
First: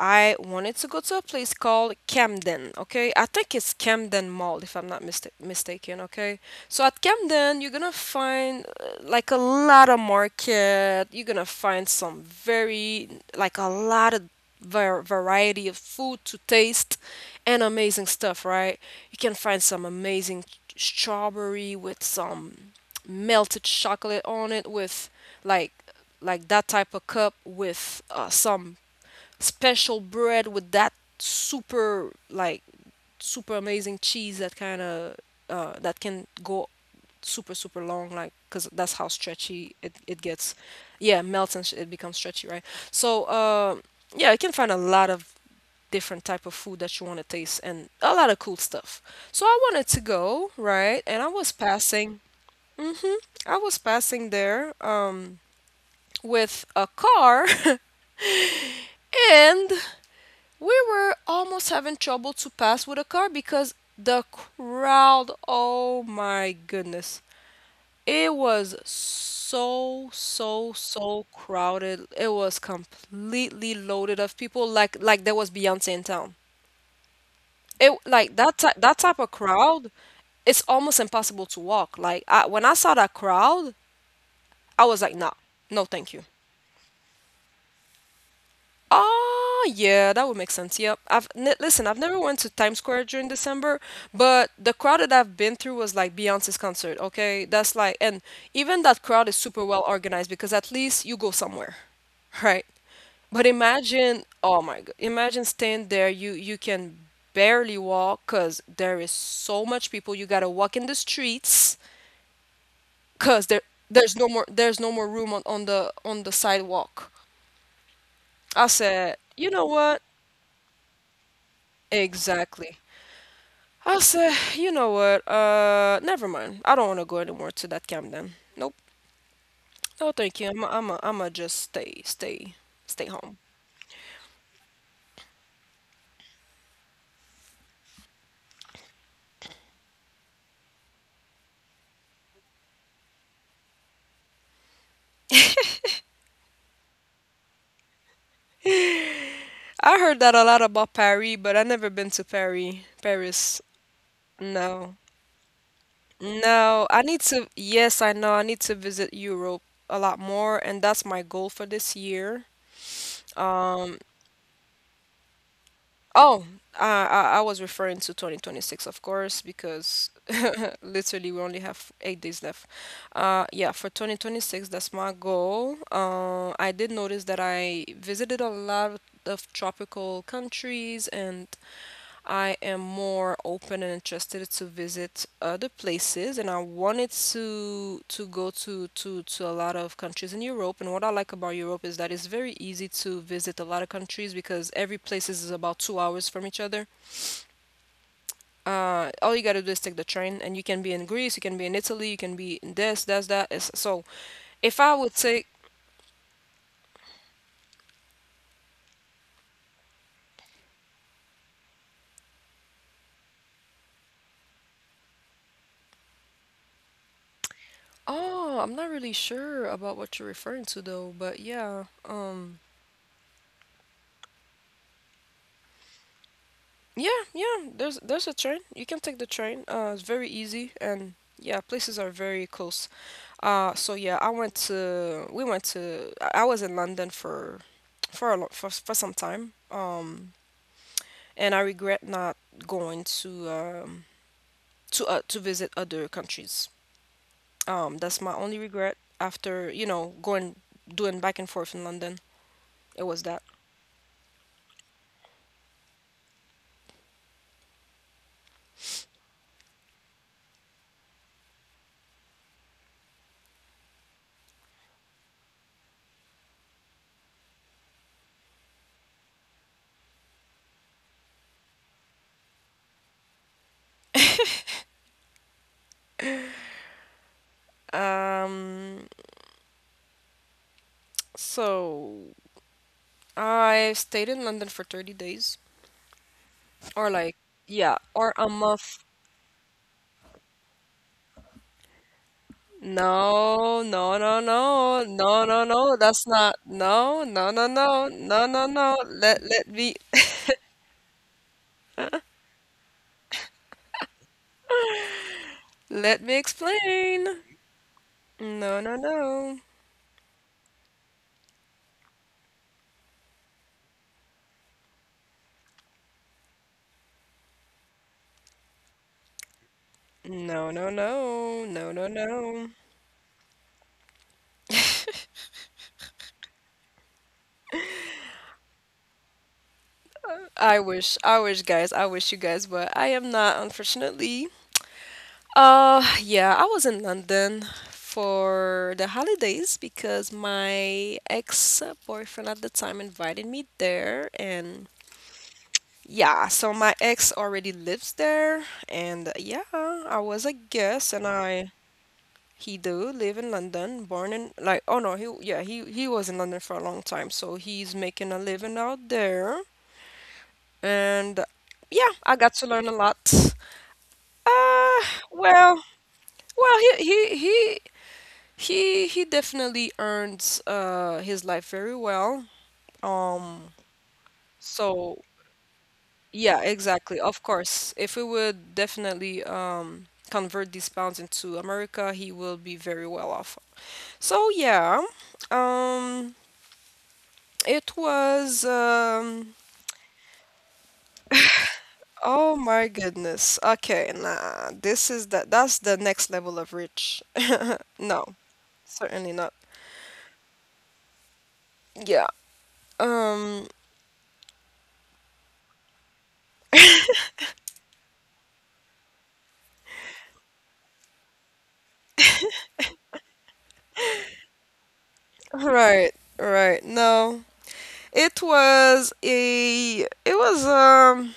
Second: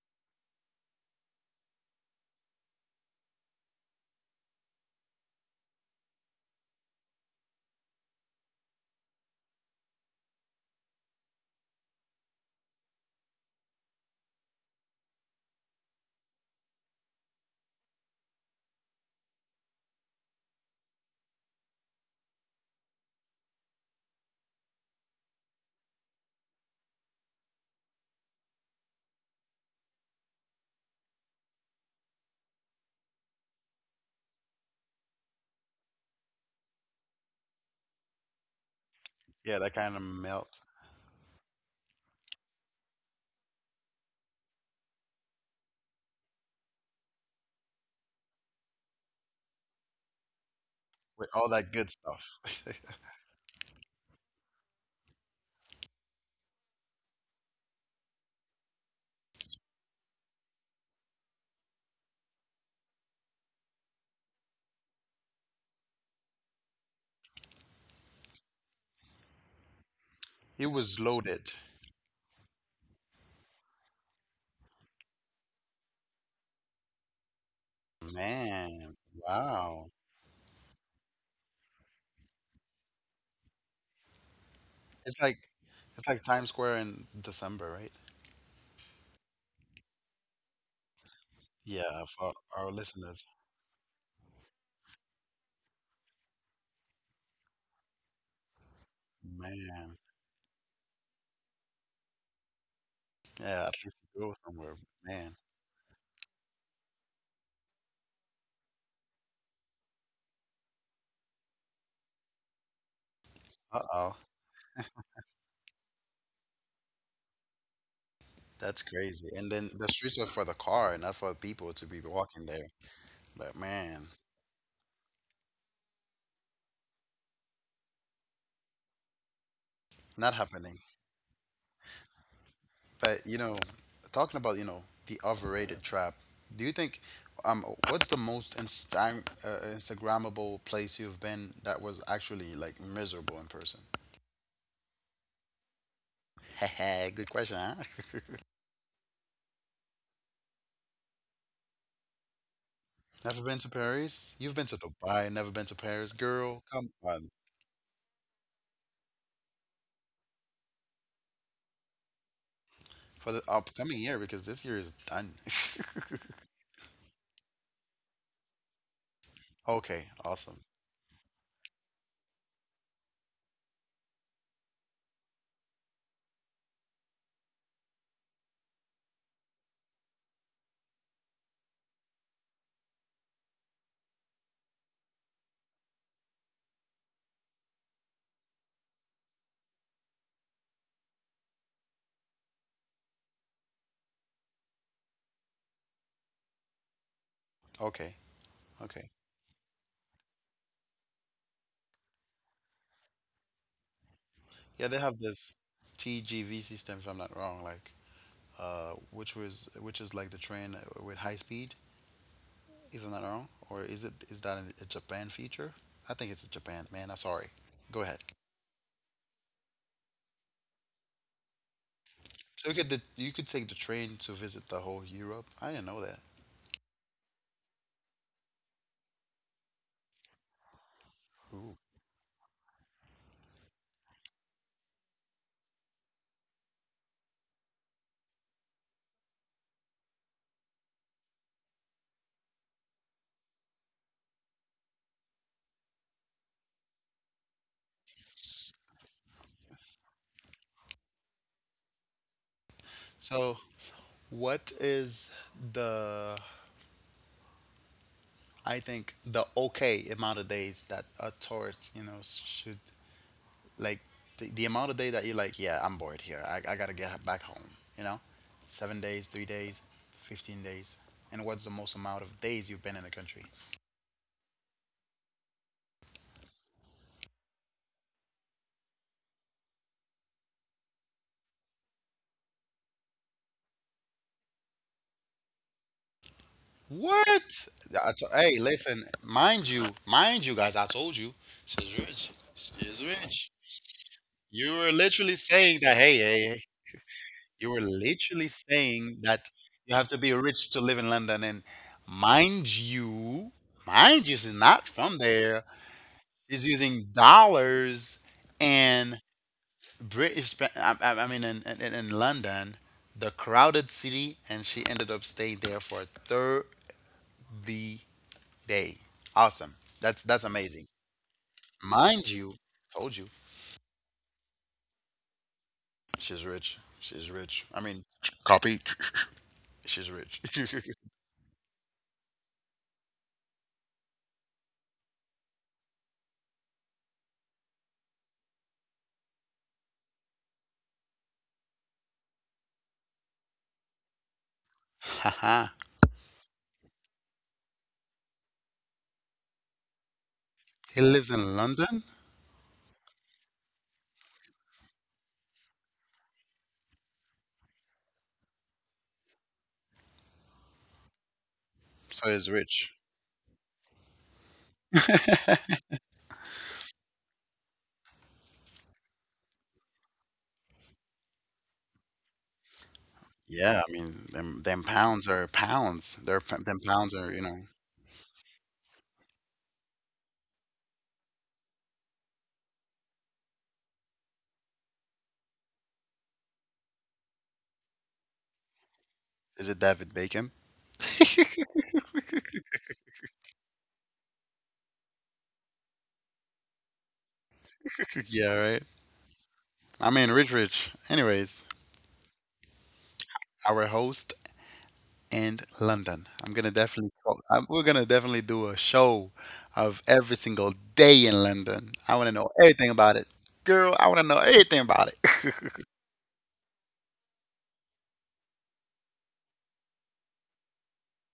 Speaker 1: I wanted to go to a place called Camden, okay? I think it's Camden Mall, if I'm not mista- mistaken, okay? So at Camden, you're gonna find uh, like a lot of market. You're gonna find some very, like a lot of var- variety of food to taste and amazing stuff, right? You can find some amazing strawberry with some melted chocolate on it with like like that type of cup with uh, some special bread with that super like super amazing cheese that kind of uh, that can go super super long like because that's how
Speaker 2: Yeah,
Speaker 1: stretchy
Speaker 2: that
Speaker 1: it,
Speaker 2: kind of
Speaker 1: it gets.
Speaker 2: melt.
Speaker 1: Yeah, melts and sh- it becomes stretchy, right? So uh, yeah, you can find a lot of different type of food that you want to taste and a lot of cool stuff. So I wanted to go, right, and I
Speaker 2: With
Speaker 1: was
Speaker 2: all that good
Speaker 1: passing.
Speaker 2: stuff. (laughs)
Speaker 1: Mhm. I was passing there, um, with a car (laughs) and we were almost having trouble to pass with a car because the crowd, oh my goodness, it was so,
Speaker 2: It
Speaker 1: so,
Speaker 2: was
Speaker 1: so
Speaker 2: loaded.
Speaker 1: crowded. It was completely loaded of people, like like there was Beyonce in town. It, like, that type that
Speaker 2: Man,
Speaker 1: type of crowd,
Speaker 2: wow.
Speaker 1: it's almost impossible to walk. Like I, when I saw that crowd, I was like,
Speaker 2: It's
Speaker 1: nah,
Speaker 2: like
Speaker 1: no,
Speaker 2: it's
Speaker 1: thank you.
Speaker 2: like Times Square in December, right?
Speaker 1: Ah, yeah, that would make sense. Yep. I've n Listen, I've
Speaker 2: Yeah,
Speaker 1: never
Speaker 2: for
Speaker 1: went to
Speaker 2: our
Speaker 1: Times Square during
Speaker 2: listeners.
Speaker 1: December, but the crowd that I've been through was like Beyonce's concert, okay? That's like, and even that crowd is super well
Speaker 2: Man.
Speaker 1: organized because at least you go somewhere, (laughs) right? But
Speaker 2: Yeah, at least
Speaker 1: imagine,
Speaker 2: go
Speaker 1: oh
Speaker 2: somewhere.
Speaker 1: my God,
Speaker 2: Man.
Speaker 1: imagine staying there, you you can barely walk because there is so much people. You gotta walk in the streets because there there's
Speaker 2: Uh-oh.
Speaker 1: no more there's no more room on, on the on the sidewalk. I
Speaker 2: That's
Speaker 1: said,
Speaker 2: crazy.
Speaker 1: you
Speaker 2: And
Speaker 1: know
Speaker 2: then the
Speaker 1: what?
Speaker 2: streets are for the car, not for people to be walking there.
Speaker 1: Exactly.
Speaker 2: But
Speaker 1: I
Speaker 2: man,
Speaker 1: say, you know what? Uh, never mind. I don't want to go anymore to that camp then. Nope. No,
Speaker 2: not
Speaker 1: thank you. I'm i
Speaker 2: happening.
Speaker 1: I'm i I'm gonna just stay, stay, stay
Speaker 2: But
Speaker 1: home.
Speaker 2: you know, talking about you know the overrated trap. Do you think um what's the most Insta- uh, Instagrammable place you've been that was actually like miserable in person? (laughs) Good question, huh?
Speaker 1: I heard that a lot about Paris, but I never been to Paris.
Speaker 2: (laughs) Never
Speaker 1: Paris.
Speaker 2: been to Paris? You've been to
Speaker 1: No.
Speaker 2: Dubai, never been to Paris, girl.
Speaker 1: No,
Speaker 2: Come
Speaker 1: I need
Speaker 2: on.
Speaker 1: to. Yes, I know. I need to visit Europe a lot more, and that's my goal for this year.
Speaker 2: For the upcoming year, because this year is done. (laughs)
Speaker 1: Oh, uh, I, I was referring to twenty twenty-six, of course, because
Speaker 2: Okay, awesome.
Speaker 1: (laughs) literally we only have eight days left. Uh, yeah, for twenty twenty-six, that's my goal. Uh, I did notice that I visited a lot of tropical countries, and I am more open and interested to visit other places, and I wanted to to go to to to a lot of countries in Europe. And what I like about Europe is that it's very easy to visit a lot of countries because every place is about two hours from each other.
Speaker 2: Okay,
Speaker 1: Uh,
Speaker 2: okay.
Speaker 1: all you gotta do is take the train, and you can be in Greece, you can be in Italy, you can be in this, that's that. It's- So if
Speaker 2: Yeah,
Speaker 1: I
Speaker 2: they
Speaker 1: would
Speaker 2: have
Speaker 1: say,
Speaker 2: this T G V system, if I'm not wrong, like uh, which was which is like the train with high speed, if I'm not wrong, or is it is that a Japan feature? I think it's Japan, man. I'm sorry. Go ahead.
Speaker 1: oh, I'm not really sure about what you're referring to though, but yeah, um.
Speaker 2: So you could the, you could take the train to visit the whole Europe. I didn't know that.
Speaker 1: Yeah, yeah. There's there's a train. You can take the train. Uh, it's very easy, and yeah,
Speaker 2: Ooh.
Speaker 1: places are very close. Uh, so yeah, I went to we went to I I was in London for for a lot for for some time. Um, and I regret not going to um to uh, to visit other countries. Um, that's my only regret after, you know, going doing back and forth in London. It was that.
Speaker 2: So what is the I think the okay amount of days that a tourist you know should like the, the amount of day that you're like yeah I'm bored here, I, I gotta get back home, you know seven days, three days, fifteen days, and what's the most amount of days you've been in a country?
Speaker 1: Um, so I stayed in London for thirty days. Or like,
Speaker 2: What?
Speaker 1: yeah,
Speaker 2: I to-
Speaker 1: or a
Speaker 2: hey,
Speaker 1: month.
Speaker 2: listen, mind you, mind you, guys, I told you she's rich. She's rich.
Speaker 1: No, no, no,
Speaker 2: You were
Speaker 1: no,
Speaker 2: literally
Speaker 1: no, no,
Speaker 2: saying
Speaker 1: no.
Speaker 2: that, hey,
Speaker 1: That's
Speaker 2: hey,
Speaker 1: not.
Speaker 2: hey.
Speaker 1: No, no, no,
Speaker 2: You were
Speaker 1: no, no,
Speaker 2: literally
Speaker 1: no, no.
Speaker 2: saying
Speaker 1: Let
Speaker 2: that
Speaker 1: let me
Speaker 2: you have to be rich to live in London. And mind you, mind you, she's not from there.
Speaker 1: (laughs) let me
Speaker 2: She's using
Speaker 1: explain.
Speaker 2: dollars
Speaker 1: No, no,
Speaker 2: and
Speaker 1: no.
Speaker 2: British, pa- I, I I mean, in, in, in London, the crowded city, and she ended up staying there for thirty day. Awesome. That's that's
Speaker 1: No, no,
Speaker 2: amazing.
Speaker 1: no, no, no,
Speaker 2: Mind you,
Speaker 1: no.
Speaker 2: told you she's rich. She's rich. I mean, copy. (laughs) She's rich.
Speaker 1: I
Speaker 2: (laughs)
Speaker 1: wish, I wish, guys, I wish you guys, but I am not, unfortunately. Uh, yeah, I was in London for the holidays because my ex-boyfriend at the time invited me there, and
Speaker 2: Haha.
Speaker 1: yeah, so my ex already lives there, and yeah, I was a
Speaker 2: He
Speaker 1: guest, and
Speaker 2: lives in
Speaker 1: I
Speaker 2: London,
Speaker 1: he do live in London, born in like, oh no, he yeah he he was in London for a long time, so he's making a living out there, and yeah, I
Speaker 2: so
Speaker 1: got
Speaker 2: he's
Speaker 1: to learn a
Speaker 2: rich.
Speaker 1: lot. Uh, well, well, he he he he he definitely earns uh his life very well. Um,
Speaker 2: Yeah, I mean, them them
Speaker 1: so
Speaker 2: pounds are pounds. They're
Speaker 1: yeah,
Speaker 2: p- them
Speaker 1: exactly.
Speaker 2: pounds are
Speaker 1: Of
Speaker 2: you know.
Speaker 1: course. If we would definitely um, convert these pounds into America, he will be very well off. So yeah, um, it was. Um,
Speaker 2: Is it David Bacon? (laughs)
Speaker 1: oh my goodness. Okay, nah. This is that. That's the next level of rich. (laughs) No,
Speaker 2: Yeah, right.
Speaker 1: certainly not.
Speaker 2: I mean, rich, rich. Anyways,
Speaker 1: Yeah. Um.
Speaker 2: our host and London. I'm gonna definitely call, I we're gonna definitely do a show of every single day in London. I want to know everything about it, girl. I want to know everything about it. (laughs)
Speaker 1: Right. Right. No. It was a. It was um.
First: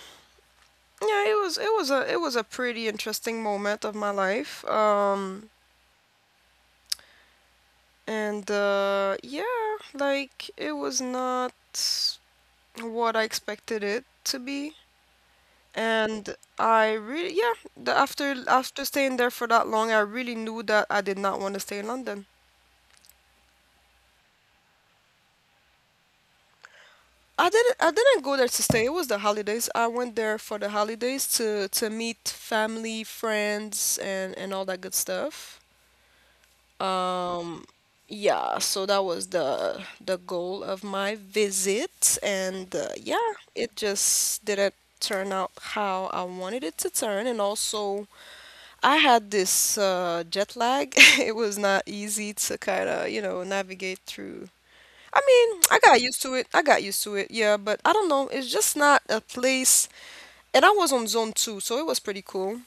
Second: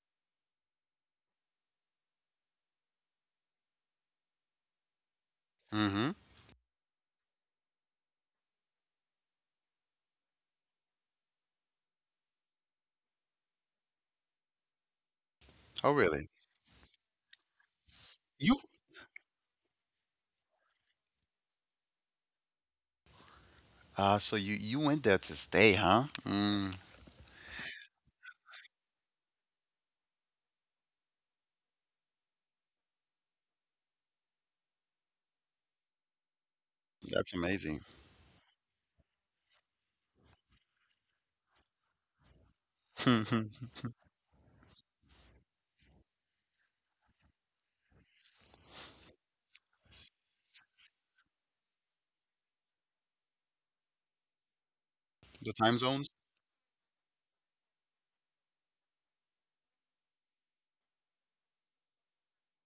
Speaker 1: Yeah, it was it was a it was a pretty interesting moment of my life. Um,
Speaker 2: Mm-hmm.
Speaker 1: and uh, yeah, like it was not what I expected it to be.
Speaker 2: Oh, really?
Speaker 1: And I really yeah, the, after
Speaker 2: You?
Speaker 1: after staying there for that long, I really knew that I did not want to stay in London.
Speaker 2: Uh, so you you went there to stay, huh? Mm,
Speaker 1: I didn't I didn't go there to stay. It was the holidays. I went there for the holidays to to meet family, friends, and and all that good stuff.
Speaker 2: that's
Speaker 1: Um,
Speaker 2: amazing.
Speaker 1: yeah, so that was the the goal of my visit, and uh,
Speaker 2: (laughs)
Speaker 1: yeah,
Speaker 2: The
Speaker 1: it just didn't turn out how I wanted it to turn, and also I had this uh, jet lag. (laughs) It was not easy to kind of, you know, navigate through. I mean, I
Speaker 2: time
Speaker 1: got
Speaker 2: zones?
Speaker 1: used to it. I got used to it, yeah, but I don't know. It's just not a place, and I was on zone two, so it was pretty cool.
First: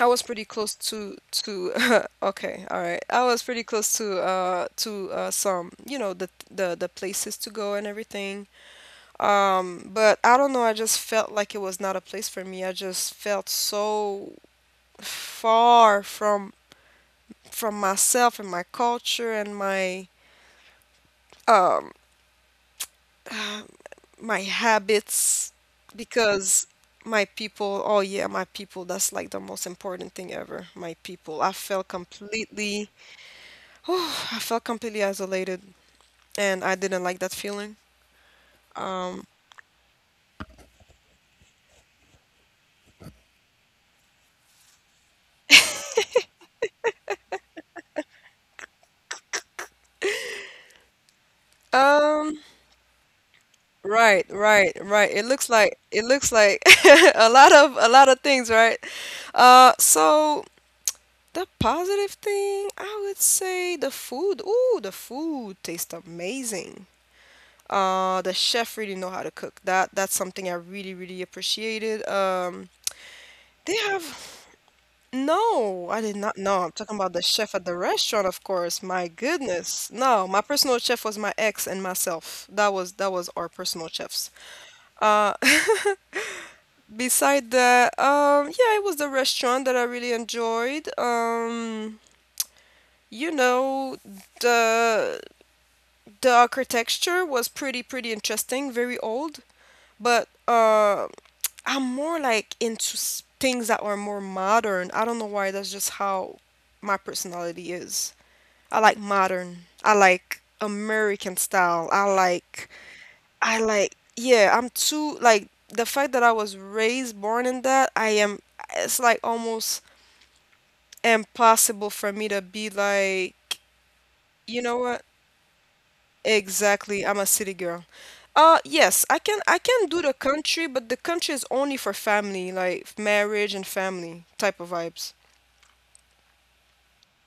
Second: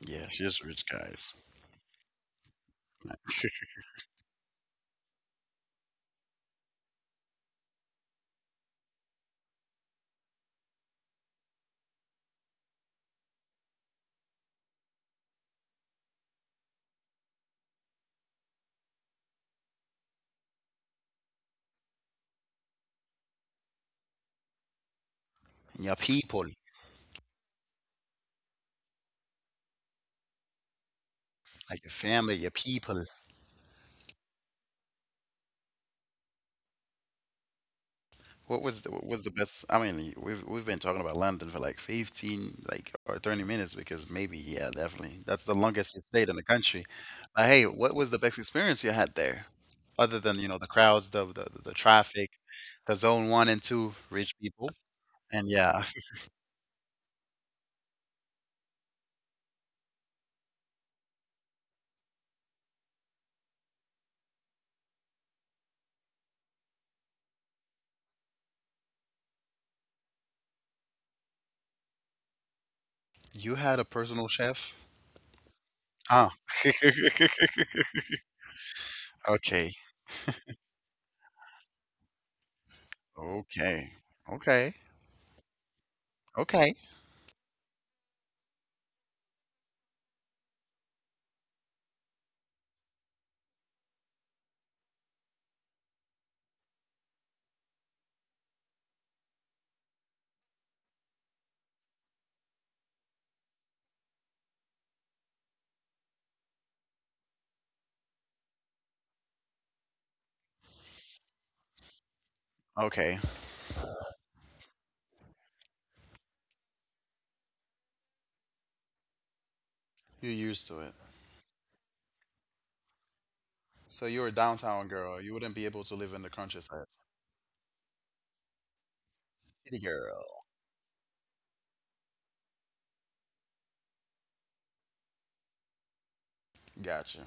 Speaker 1: I was
Speaker 2: Yeah,
Speaker 1: pretty
Speaker 2: just
Speaker 1: close
Speaker 2: rich
Speaker 1: to
Speaker 2: guys.
Speaker 1: to (laughs) okay, all right. I was pretty close to uh to uh some, you know, the the the places to go and everything. Um, but I don't know, I just felt like it was not a place for me. I just felt so far from from myself and my culture and my um (sighs) my habits
Speaker 2: Your people,
Speaker 1: because my people, oh yeah, my people, that's like the most important thing ever. My people. I
Speaker 2: like
Speaker 1: felt
Speaker 2: your family, your
Speaker 1: completely
Speaker 2: people.
Speaker 1: (sighs) whew, I felt completely isolated, and I didn't like that feeling.
Speaker 2: What was the, what was the best? I mean, we've we've been talking about London for like fifteen, like or thirty minutes because maybe, yeah, definitely. That's the longest you stayed in the country. But hey, what was the best experience you had there? Other than, you know, the crowds, the the, the traffic,
Speaker 1: Um,
Speaker 2: the zone one and two,
Speaker 1: right,
Speaker 2: rich people.
Speaker 1: right, right. It
Speaker 2: And
Speaker 1: looks like
Speaker 2: yeah,
Speaker 1: it looks like (laughs) a lot of a lot of things, right? Uh, so the positive thing, I would say the food. Ooh, the food tastes amazing. Uh, the chef really know how to cook. That that's something I really, really appreciated. Um,
Speaker 2: (laughs) you
Speaker 1: they
Speaker 2: had a personal
Speaker 1: have.
Speaker 2: chef?
Speaker 1: No, I did
Speaker 2: Ah.
Speaker 1: not know. I'm talking about the
Speaker 2: (laughs)
Speaker 1: chef at the restaurant, of course. My
Speaker 2: Okay.
Speaker 1: goodness. No, my personal chef was my ex and myself. That was that was our personal
Speaker 2: Okay.
Speaker 1: chefs.
Speaker 2: Okay.
Speaker 1: Uh (laughs)
Speaker 2: Okay.
Speaker 1: Beside that, um yeah, it was the restaurant that I really enjoyed. Um you know, the the architecture was pretty pretty interesting, very old, but uh I'm more like into s- things that are more modern. I don't know why, that's just how my personality is. I like modern. I like American style. I like
Speaker 2: Okay.
Speaker 1: I like, yeah, I'm too like the fact that I was raised born in that, I am it's like almost
Speaker 2: You're used to it.
Speaker 1: impossible for me to be like,
Speaker 2: So you're a
Speaker 1: you know
Speaker 2: downtown
Speaker 1: what?
Speaker 2: girl. You wouldn't be able to live in the countryside.
Speaker 1: Exactly. I'm a city girl. Uh yes, I can I
Speaker 2: City
Speaker 1: can do the
Speaker 2: girl.
Speaker 1: country, but the country is only for family, like marriage and family type of vibes.
Speaker 2: Gotcha.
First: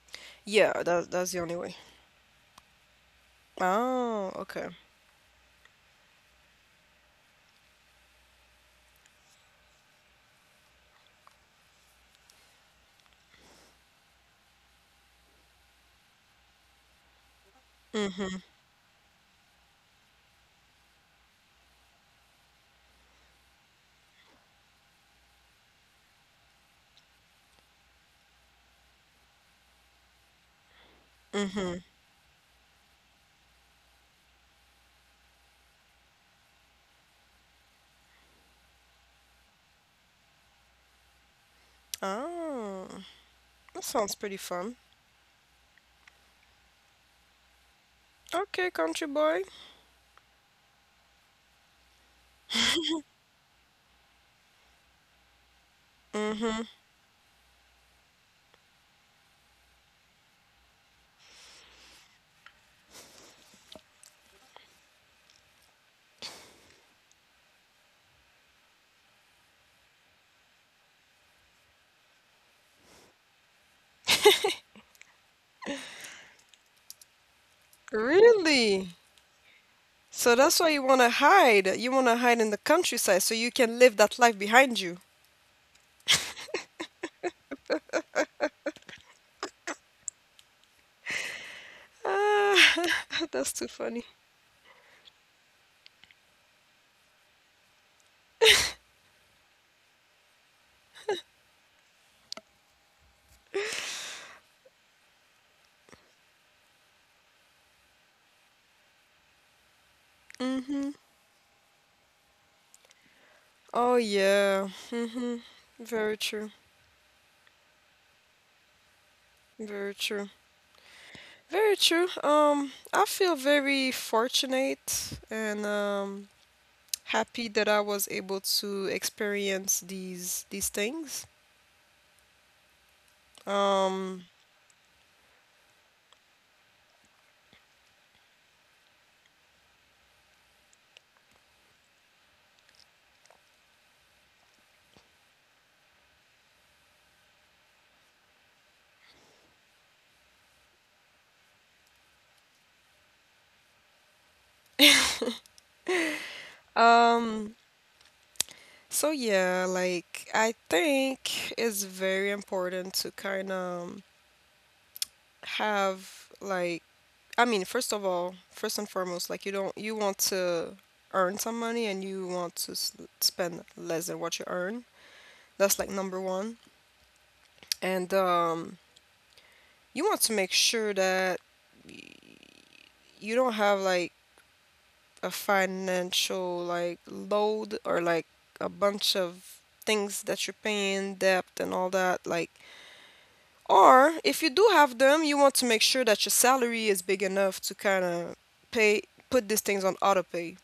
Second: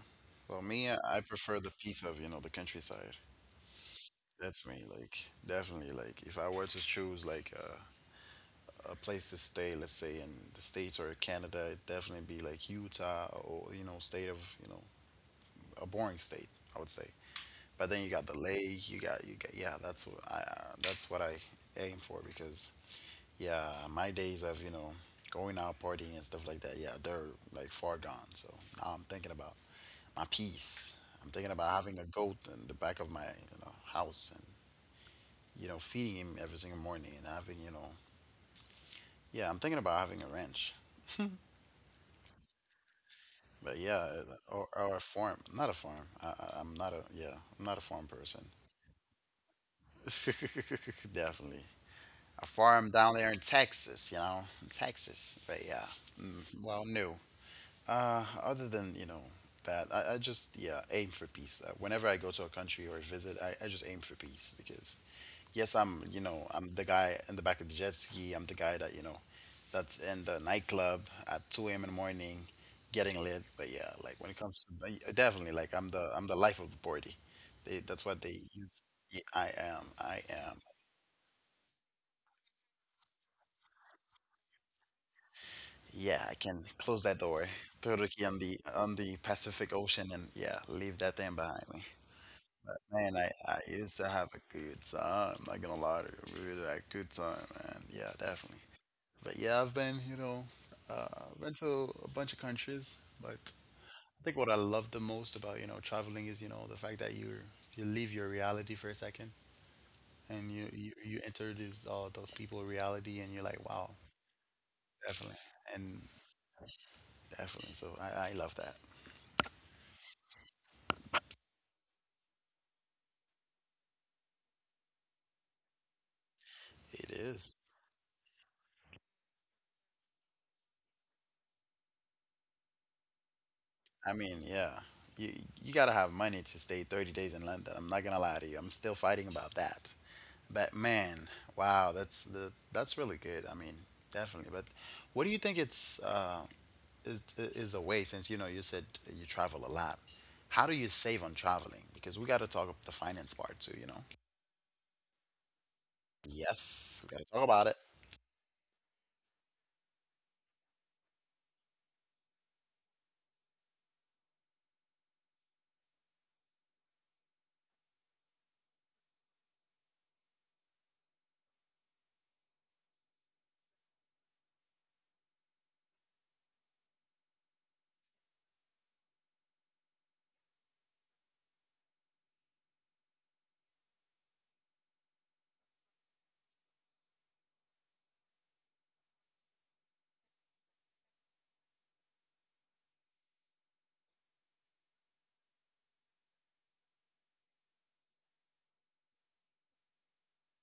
Speaker 2: Well,
Speaker 1: Yeah,
Speaker 2: me, I
Speaker 1: that
Speaker 2: I
Speaker 1: that's the only
Speaker 2: prefer the
Speaker 1: way.
Speaker 2: peace of, you know, the countryside.
Speaker 1: Oh,
Speaker 2: That's
Speaker 1: okay.
Speaker 2: me. Like, definitely. Like, if I were to choose like a, a place to stay, let's say in the States or Canada, it'd definitely be like Utah or, you know, state of, you know, a boring state, I would say. But then you got
Speaker 1: Mm-hmm.
Speaker 2: the lake, you got, you got, yeah, that's what I, uh, that's what I aim for because, yeah, my days of, you know, going out partying and stuff like that, yeah, they're like far gone. So now I'm thinking about my peace. I'm thinking about
Speaker 1: Mm-hmm.
Speaker 2: having a goat in the back of my you know house and you know feeding him every single morning and having you know yeah I'm thinking about having a ranch.
Speaker 1: Oh.
Speaker 2: But
Speaker 1: That
Speaker 2: yeah,
Speaker 1: sounds
Speaker 2: uh,
Speaker 1: pretty
Speaker 2: or,
Speaker 1: fun.
Speaker 2: or a farm. Not a farm. I, I, I'm not a yeah. I'm not a farm person.
Speaker 1: Okay, country boy.
Speaker 2: (laughs) Definitely a farm down there in Texas. You know, in Texas. But yeah. Mm,
Speaker 1: Mm-hmm.
Speaker 2: well, no. Uh, other than, you know, that, I, I just, yeah, aim for peace. Uh, whenever I go to a country or visit, I, I just aim for peace because, yes, I'm, you know, I'm the guy in the back of the jet ski. I'm the guy that, you know, that's in the nightclub at two a m in the morning getting lit. But yeah, like when it comes to, but yeah, definitely, like I'm the, I'm the life of the party. They, that's what they use.
Speaker 1: Really?
Speaker 2: Yeah, I am. I
Speaker 1: So
Speaker 2: am.
Speaker 1: that's why you want to hide. You want to hide in the countryside so you can live that life behind you.
Speaker 2: Yeah, I can close that door, throw the key on the on the Pacific Ocean, and yeah, leave that thing behind.
Speaker 1: Ah,
Speaker 2: Man,
Speaker 1: (laughs)
Speaker 2: I,
Speaker 1: that's
Speaker 2: I
Speaker 1: too
Speaker 2: used
Speaker 1: funny.
Speaker 2: to have a good time. Not gonna lie to you, really a good time, man. Yeah, definitely. But yeah, I've been, you know, uh, been to a bunch of countries. But I think what I love the most about, you know, traveling is, you know, the fact that you you leave your reality for a second and you
Speaker 1: Mm-hmm.
Speaker 2: you, you enter this uh, those people reality and you're like, wow,
Speaker 1: Oh yeah. Mm-hmm.
Speaker 2: definitely, and
Speaker 1: Very true.
Speaker 2: definitely. So I, I love that.
Speaker 1: Very true. Very true. Um, I feel very fortunate and um
Speaker 2: It
Speaker 1: happy
Speaker 2: is.
Speaker 1: that I was able to experience these these things.
Speaker 2: I
Speaker 1: Um,
Speaker 2: mean, yeah. You you gotta have money to stay thirty days in London. I'm not gonna lie to you. I'm still fighting about that. But man, wow, that's the that's really good. I mean, definitely. But what do you think it's uh, is is a way? Since you know you said you travel a lot, how do you save on traveling? Because we got to talk about the finance part too. You know. Yes, we got to talk
Speaker 1: um,
Speaker 2: about it.
Speaker 1: So yeah, like I think it's very important to kind of have like, I mean, first of all, first and foremost, like you don't you want to earn some money and you want to s- spend less than what you earn. That's like number one. And um you want to make sure that y- you don't have like a financial like load or like a bunch of things that you're paying debt and all that like. Or if you do have them, you want to make sure that your salary is big enough to kind of pay put these things on auto pay.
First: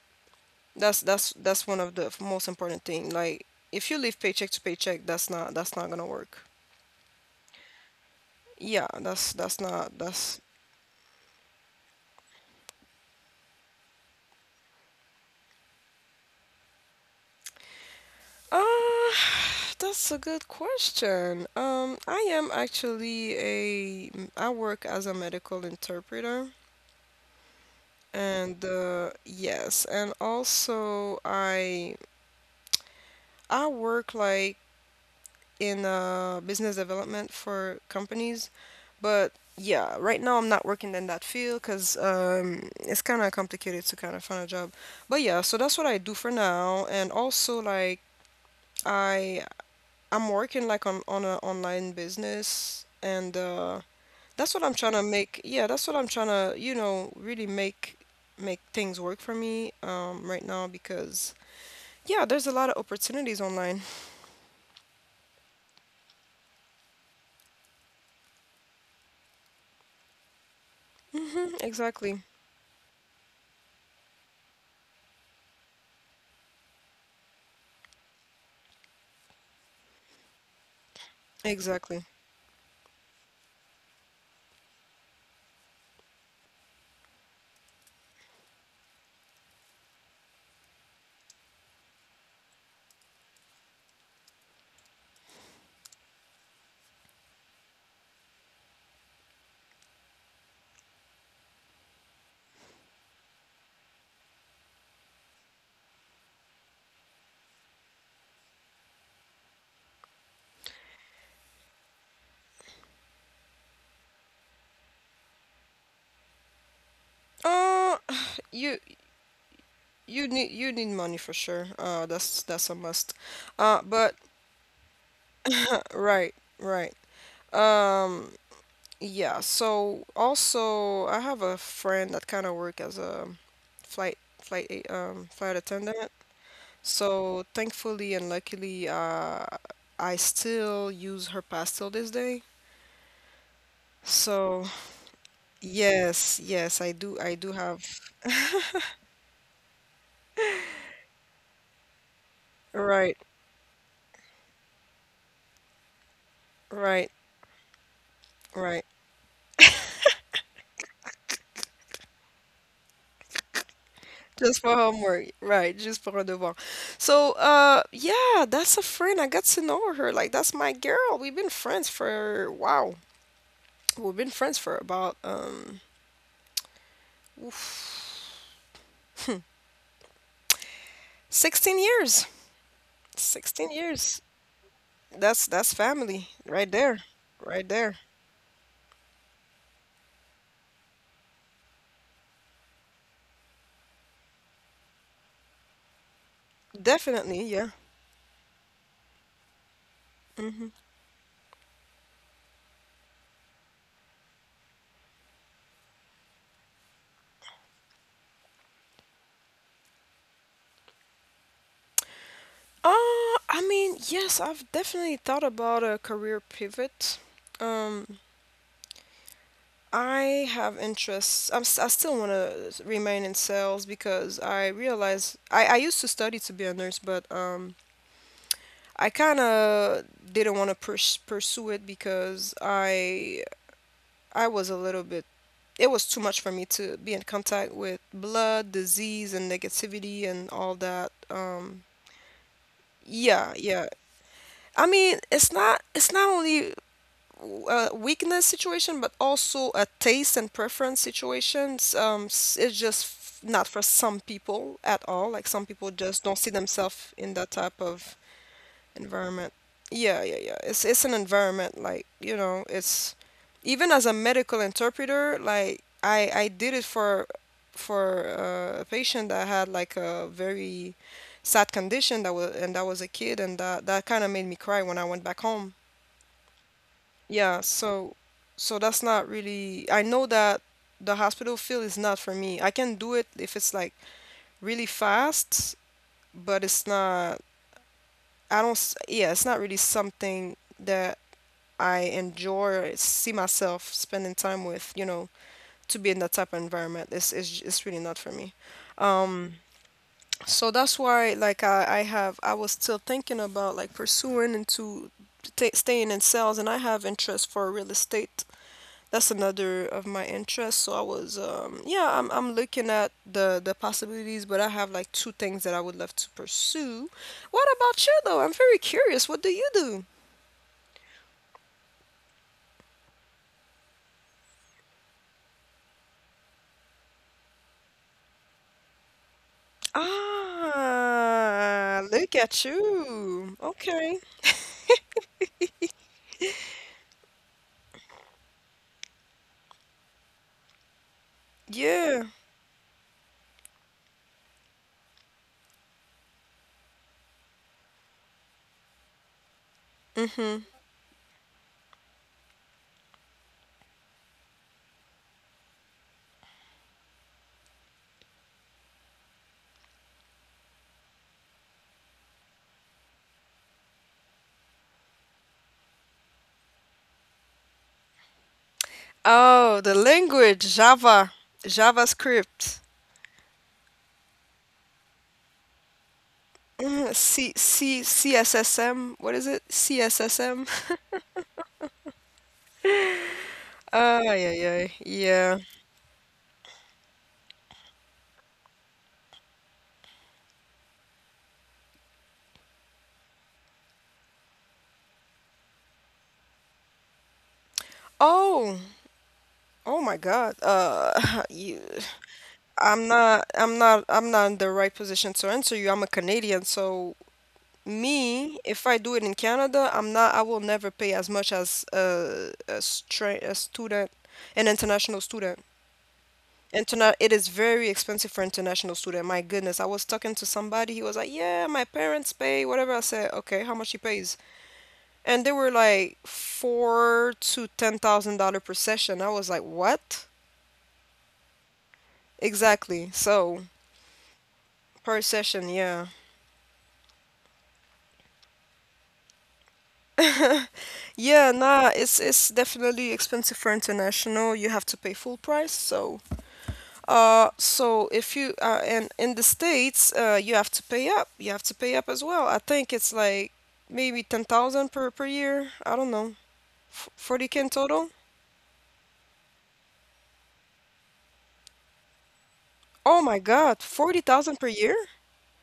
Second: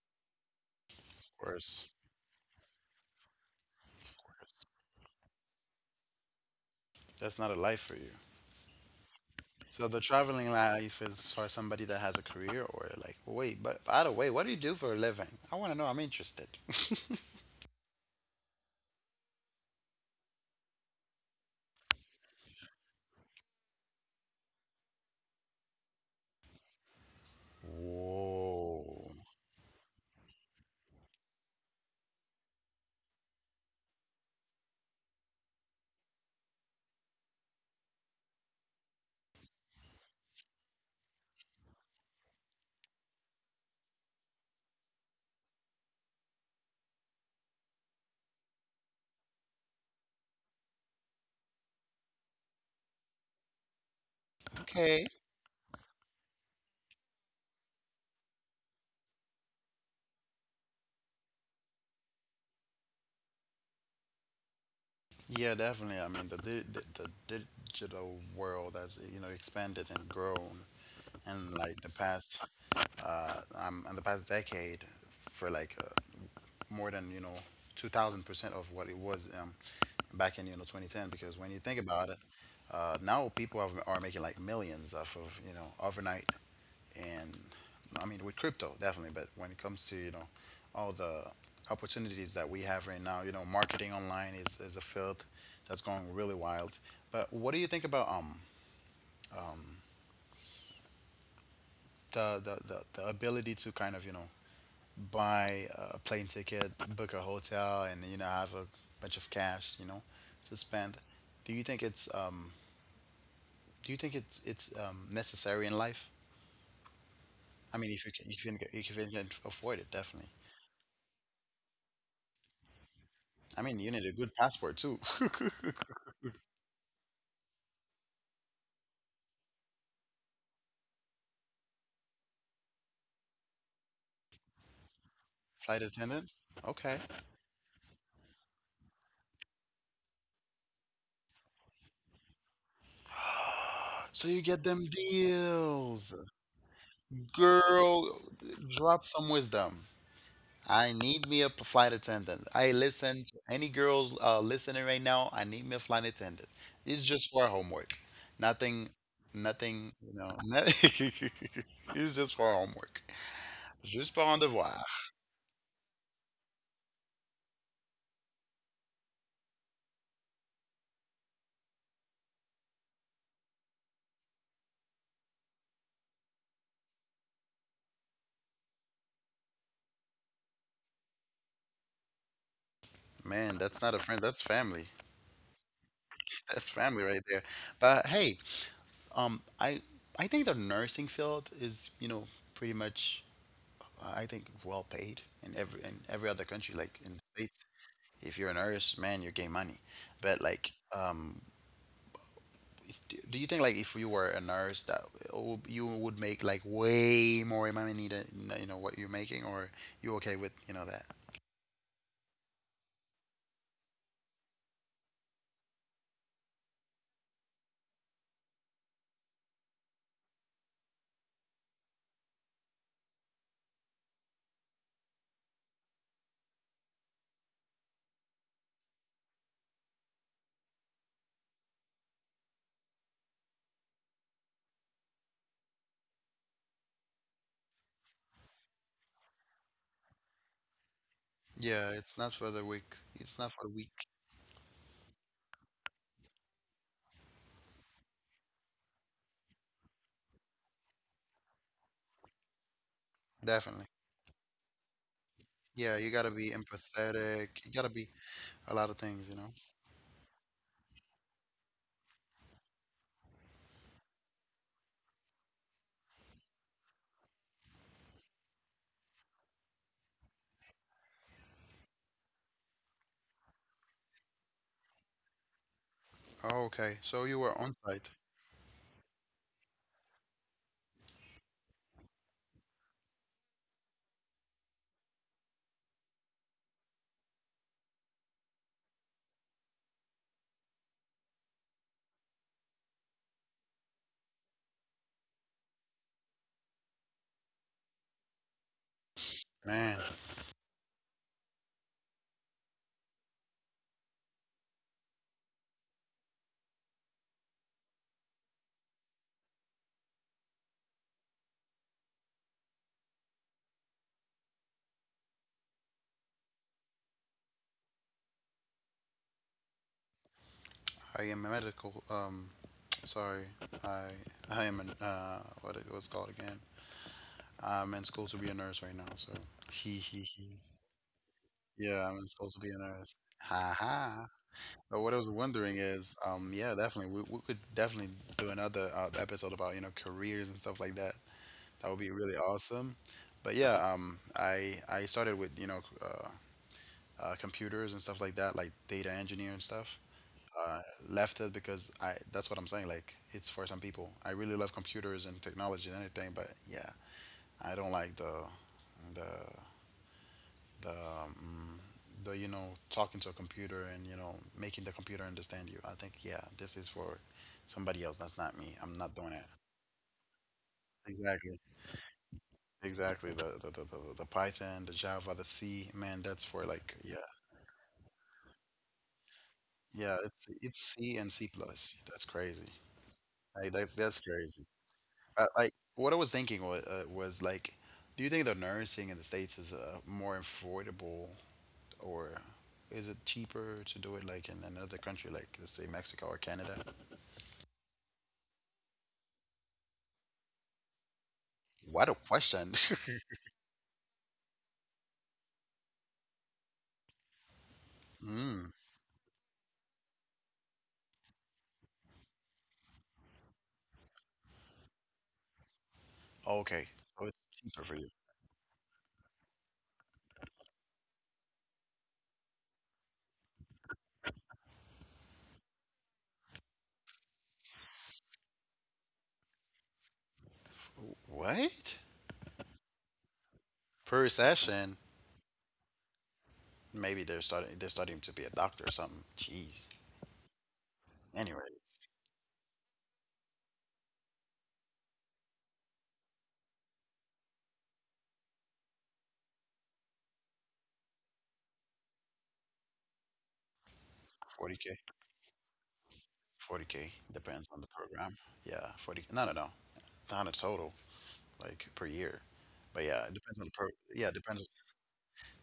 Speaker 1: That's
Speaker 2: Of
Speaker 1: that's that's one
Speaker 2: course,
Speaker 1: of the most important thing. Like if you
Speaker 2: of
Speaker 1: live paycheck to
Speaker 2: course.
Speaker 1: paycheck, that's not that's not gonna work.
Speaker 2: That's not a life for you.
Speaker 1: Yeah, that's that's
Speaker 2: So
Speaker 1: not
Speaker 2: the
Speaker 1: that's
Speaker 2: traveling life is for somebody that has a career or like, wait, but by the way, what do you do for a living? I want to know. I'm interested.
Speaker 1: uh that's a good question. Um, I am actually a I work as a medical interpreter,
Speaker 2: (laughs)
Speaker 1: and
Speaker 2: Whoa.
Speaker 1: uh yes, and also I I work like in uh, business development for companies. But yeah, right now I'm not working in that field because um, it's kind of complicated to kind of find a job. But yeah, so that's what I do for now. And also like I I'm working like on on an online business, and uh, that's what I'm trying to
Speaker 2: Okay.
Speaker 1: make. Yeah, that's what I'm trying to, you know, really make make things work for me, um, right now because yeah, there's a lot of opportunities online.
Speaker 2: Yeah, definitely. I mean, the di- the, the digital world has you know expanded and grown,
Speaker 1: (laughs) Hmm,
Speaker 2: and like the
Speaker 1: exactly.
Speaker 2: past, uh, um, in the past decade, for like uh, more than you know two thousand percent of what it was um, back in you know twenty ten. Because when you think
Speaker 1: Exactly.
Speaker 2: about it, uh, now people have, are making like millions off of you know overnight, and I mean with crypto definitely. But when it comes to you know all the opportunities that we have right now, you know marketing online is, is a field that's going really wild. But what do you think about um the, the, the, the ability to kind of you know buy a plane ticket, book a hotel, and you know have a bunch of cash, you know, to spend. Do you think it's um do you think it's it's um necessary in life? I mean,
Speaker 1: Uh,
Speaker 2: if you can if you can,
Speaker 1: you
Speaker 2: if you can afford it,
Speaker 1: you
Speaker 2: definitely.
Speaker 1: need you need money for sure. Uh, that's that's a must.
Speaker 2: I mean,
Speaker 1: Uh,
Speaker 2: you need a
Speaker 1: but
Speaker 2: good passport too. (laughs)
Speaker 1: Right, right. Um, yeah. So also, I have a friend that kind of work as a flight flight a- um flight
Speaker 2: Flight
Speaker 1: attendant.
Speaker 2: attendant. Okay.
Speaker 1: So thankfully and luckily, uh, I still use her pass till this day.
Speaker 2: So you get
Speaker 1: So
Speaker 2: them deals.
Speaker 1: yes, yes, I do. I do have.
Speaker 2: Girl, drop some wisdom. I need me a p- flight attendant. I
Speaker 1: Right,
Speaker 2: listen to any girls uh, listening right now. I need me a flight attendant. It's
Speaker 1: right,
Speaker 2: just for homework.
Speaker 1: right.
Speaker 2: Nothing, nothing, you know. (laughs) nothing- it's just for homework. Juste pour un
Speaker 1: Just for
Speaker 2: devoir.
Speaker 1: homework, right? Just for a devoir. So, uh, yeah, that's a friend. I got to know her. Like, that's my girl. We've been friends for wow. We've been friends for about um, oof, sixteen years.
Speaker 2: Man,
Speaker 1: sixteen
Speaker 2: that's not a
Speaker 1: years.
Speaker 2: friend. That's family.
Speaker 1: That's that's family
Speaker 2: (laughs)
Speaker 1: right
Speaker 2: That's
Speaker 1: there.
Speaker 2: family right there.
Speaker 1: Right there.
Speaker 2: But hey, um, I I think the nursing field is you know pretty much uh, I think well paid in every in every other country like in the
Speaker 1: Definitely,
Speaker 2: States.
Speaker 1: yeah.
Speaker 2: If you're a nurse, man, you're getting money. But
Speaker 1: Mm-hmm.
Speaker 2: like um, if- do do you think like if you were a nurse that w- you would make like way more money than you know what you're making, or you okay with you know that?
Speaker 1: Uh, I mean, yes, I've definitely thought about a career pivot. Um, I have interests. I'm, s- I still want to remain in sales because I realize I, I used to study to be a nurse, but um, I kind of didn't want to pers- pursue it because I I was a little bit it was too much for me to be in contact with blood, disease, and negativity and all that. Um,
Speaker 2: Yeah, it's not for the weak. It's
Speaker 1: yeah,
Speaker 2: not for the
Speaker 1: yeah.
Speaker 2: weak.
Speaker 1: I mean, it's not it's not only a weakness situation, but also a taste and preference situations. Um, s- it's just f- not for
Speaker 2: Definitely.
Speaker 1: some people at all. Like some people
Speaker 2: Yeah, you
Speaker 1: just
Speaker 2: gotta
Speaker 1: don't see
Speaker 2: be
Speaker 1: themselves in that
Speaker 2: empathetic. You
Speaker 1: type
Speaker 2: gotta be
Speaker 1: of
Speaker 2: a lot of things, you
Speaker 1: environment.
Speaker 2: know.
Speaker 1: Yeah, yeah, yeah. It's it's an environment like, you know, it's even as a medical interpreter, like I I did it for for uh, a patient that had like a very sad condition that was and that was a kid and that that kind of made me cry when I went back home
Speaker 2: Oh, Okay, so you were
Speaker 1: yeah,
Speaker 2: on site.
Speaker 1: so so that's not really I know that the hospital field is not for me. I can do it if it's like really fast, but it's not I don't s- yeah, it's not really something that I enjoy or see myself spending time with, you know, to be in that type of environment. It's it's j- it's really not for me. Um,
Speaker 2: Man,
Speaker 1: so that's why like I I have I was still thinking about like pursuing into t staying in sales and I have interest for real estate, that's another of my interests. So I was, um, yeah, I'm, I'm looking at the the possibilities, but I have like two things that I would love to pursue. What about you though? I'm very curious. What do you do?
Speaker 2: I am a medical. Um, sorry, I I am an uh what it was called again. I'm in school to be a nurse right now. So he he he.
Speaker 1: Ah,
Speaker 2: Yeah, I'm in
Speaker 1: look
Speaker 2: school to
Speaker 1: at
Speaker 2: be a nurse.
Speaker 1: you.
Speaker 2: Ha
Speaker 1: Okay.
Speaker 2: ha. But what I was wondering is, um, yeah, definitely, we, we could definitely do another uh, episode about, you know, careers and stuff like that. That would be
Speaker 1: Yeah.
Speaker 2: really awesome. But yeah, um, I I started with, you know, uh, uh, computers and stuff like that, like data engineer and stuff.
Speaker 1: Mm-hmm.
Speaker 2: Uh, left it because I that's what I'm saying. Like it's for some people. I really love computers and technology and everything, but yeah, I don't like the the the, um, the you know talking to a computer and you know making the computer understand you. I think yeah, this is for somebody else. That's not me. I'm not doing it.
Speaker 1: Oh, the language Java,
Speaker 2: Exactly.
Speaker 1: JavaScript.
Speaker 2: Exactly. The the, the, the, the Python, the Java, the C. Man, that's for like
Speaker 1: Mm,
Speaker 2: yeah
Speaker 1: C C C S S M. What is it?
Speaker 2: yeah. It's
Speaker 1: C S S M.
Speaker 2: it's
Speaker 1: (laughs)
Speaker 2: C and C plus. That's crazy. Like that's that's
Speaker 1: Ah, yeah,
Speaker 2: crazy.
Speaker 1: yeah,
Speaker 2: I,
Speaker 1: yeah.
Speaker 2: like what I was thinking was, uh, was like, do you think the nursing in the States is uh, more affordable Or is it cheaper to do it like in another country, like let's say Mexico or Canada?
Speaker 1: Oh. Oh my God. Uh, (laughs) you,
Speaker 2: What a question.
Speaker 1: I'm
Speaker 2: (laughs)
Speaker 1: not, I'm not, I'm not in the right position to answer you. I'm a Canadian, so me,
Speaker 2: Mm,
Speaker 1: if I do it in Canada, I'm not, I will never pay as much as a, a, stra a student, an international student.
Speaker 2: okay.
Speaker 1: Interna
Speaker 2: So
Speaker 1: It
Speaker 2: it's
Speaker 1: is
Speaker 2: cheaper
Speaker 1: very
Speaker 2: for you.
Speaker 1: expensive for international student. My goodness, I was talking to somebody. He was like, "Yeah, my parents pay whatever." I said, "Okay, how much he pays?" And they were like four to ten thousand dollar per session. I was like, "What?"
Speaker 2: What?
Speaker 1: Exactly. So
Speaker 2: Per session?
Speaker 1: per session, yeah.
Speaker 2: Maybe they're starting they're starting to be a doctor or something. Jeez.
Speaker 1: Yeah,
Speaker 2: Anyway,
Speaker 1: nah, it's it's definitely expensive for international. You have to pay full price. So, uh, so if you uh, and in the States, uh, you have to pay up. You have to pay up as well. I think it's like maybe ten thousand
Speaker 2: forty K.
Speaker 1: per per year. I don't know. F
Speaker 2: forty K
Speaker 1: forty K in
Speaker 2: depends on the
Speaker 1: total?
Speaker 2: program. Yeah, forty. No, no, no. Not a total like per year. But
Speaker 1: Oh
Speaker 2: yeah, it
Speaker 1: my
Speaker 2: depends on the
Speaker 1: God,
Speaker 2: pro. Yeah,
Speaker 1: forty thousand per
Speaker 2: depends
Speaker 1: year?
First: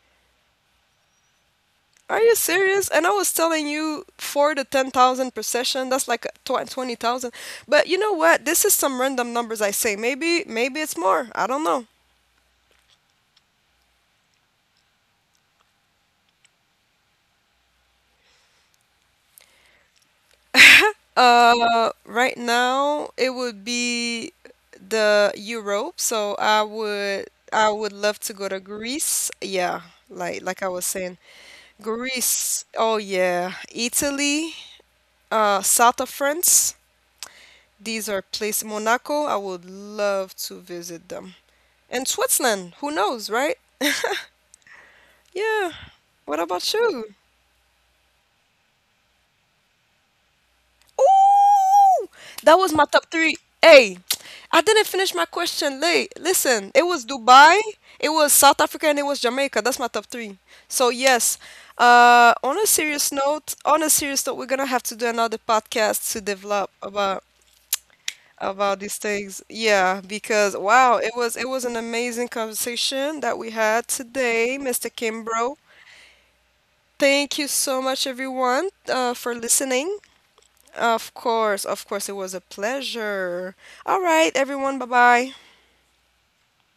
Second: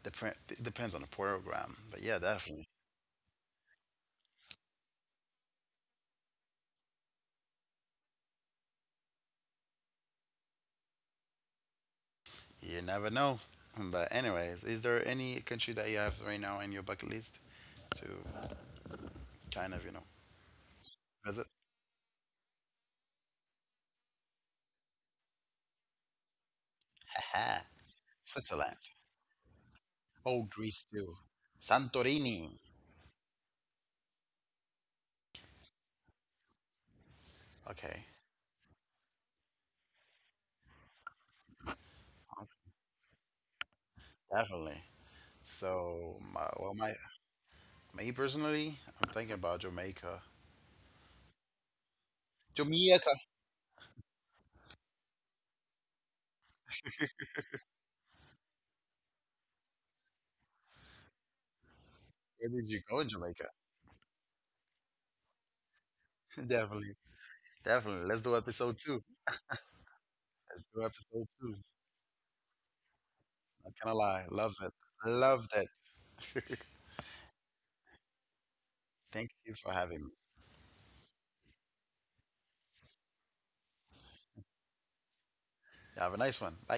Speaker 2: depend, depends on the program. But yeah,
Speaker 1: Are you
Speaker 2: definitely.
Speaker 1: serious? And I was telling you four to ten thousand per session. That's like tw- twenty thousand. But you know what? This is some random numbers I say. Maybe maybe it's more. I don't know.
Speaker 2: You never know. But anyways, is there any country that you have right now in your bucket list to kind of, you know, visit?
Speaker 1: Uh, right now it would be the Europe, so I would
Speaker 2: Haha.
Speaker 1: I would love to go to
Speaker 2: Switzerland.
Speaker 1: Greece. Yeah, like
Speaker 2: Oh,
Speaker 1: like I
Speaker 2: Greece
Speaker 1: was
Speaker 2: too.
Speaker 1: saying,
Speaker 2: Santorini.
Speaker 1: Greece. Oh yeah, Italy, uh, south of France.
Speaker 2: Okay.
Speaker 1: These are places. Monaco, I would love to visit them. And
Speaker 2: Awesome.
Speaker 1: Switzerland, who knows, right?
Speaker 2: Definitely.
Speaker 1: Yeah.
Speaker 2: So,
Speaker 1: What
Speaker 2: my,
Speaker 1: about
Speaker 2: well, my
Speaker 1: you?
Speaker 2: me personally, I'm thinking about Jamaica.
Speaker 1: Ooh, that was my top
Speaker 2: Jamaica.
Speaker 1: three. Hey, I didn't finish my question. Late. Listen, it was Dubai, it was South Africa, and it was Jamaica. That's my top three. So yes. Uh,
Speaker 2: Where
Speaker 1: on a
Speaker 2: did you go in
Speaker 1: serious
Speaker 2: Jamaica?
Speaker 1: note, on a serious note, we're gonna have to do another podcast to
Speaker 2: (laughs)
Speaker 1: develop
Speaker 2: Definitely.
Speaker 1: about
Speaker 2: Definitely. Let's do episode
Speaker 1: about these
Speaker 2: two.
Speaker 1: things. Yeah, because
Speaker 2: Let's do
Speaker 1: wow, it
Speaker 2: episode
Speaker 1: was it
Speaker 2: two.
Speaker 1: was an amazing conversation that we
Speaker 2: Not
Speaker 1: had
Speaker 2: gonna lie. Love
Speaker 1: today,
Speaker 2: it.
Speaker 1: mister
Speaker 2: Love
Speaker 1: Kimbro.
Speaker 2: it.
Speaker 1: Thank you so much, everyone, uh,
Speaker 2: Thank
Speaker 1: for
Speaker 2: you for
Speaker 1: listening.
Speaker 2: having me.
Speaker 1: Of course, of course, it was a pleasure. All right, everyone, bye bye.
Speaker 2: Have a nice one. Bye.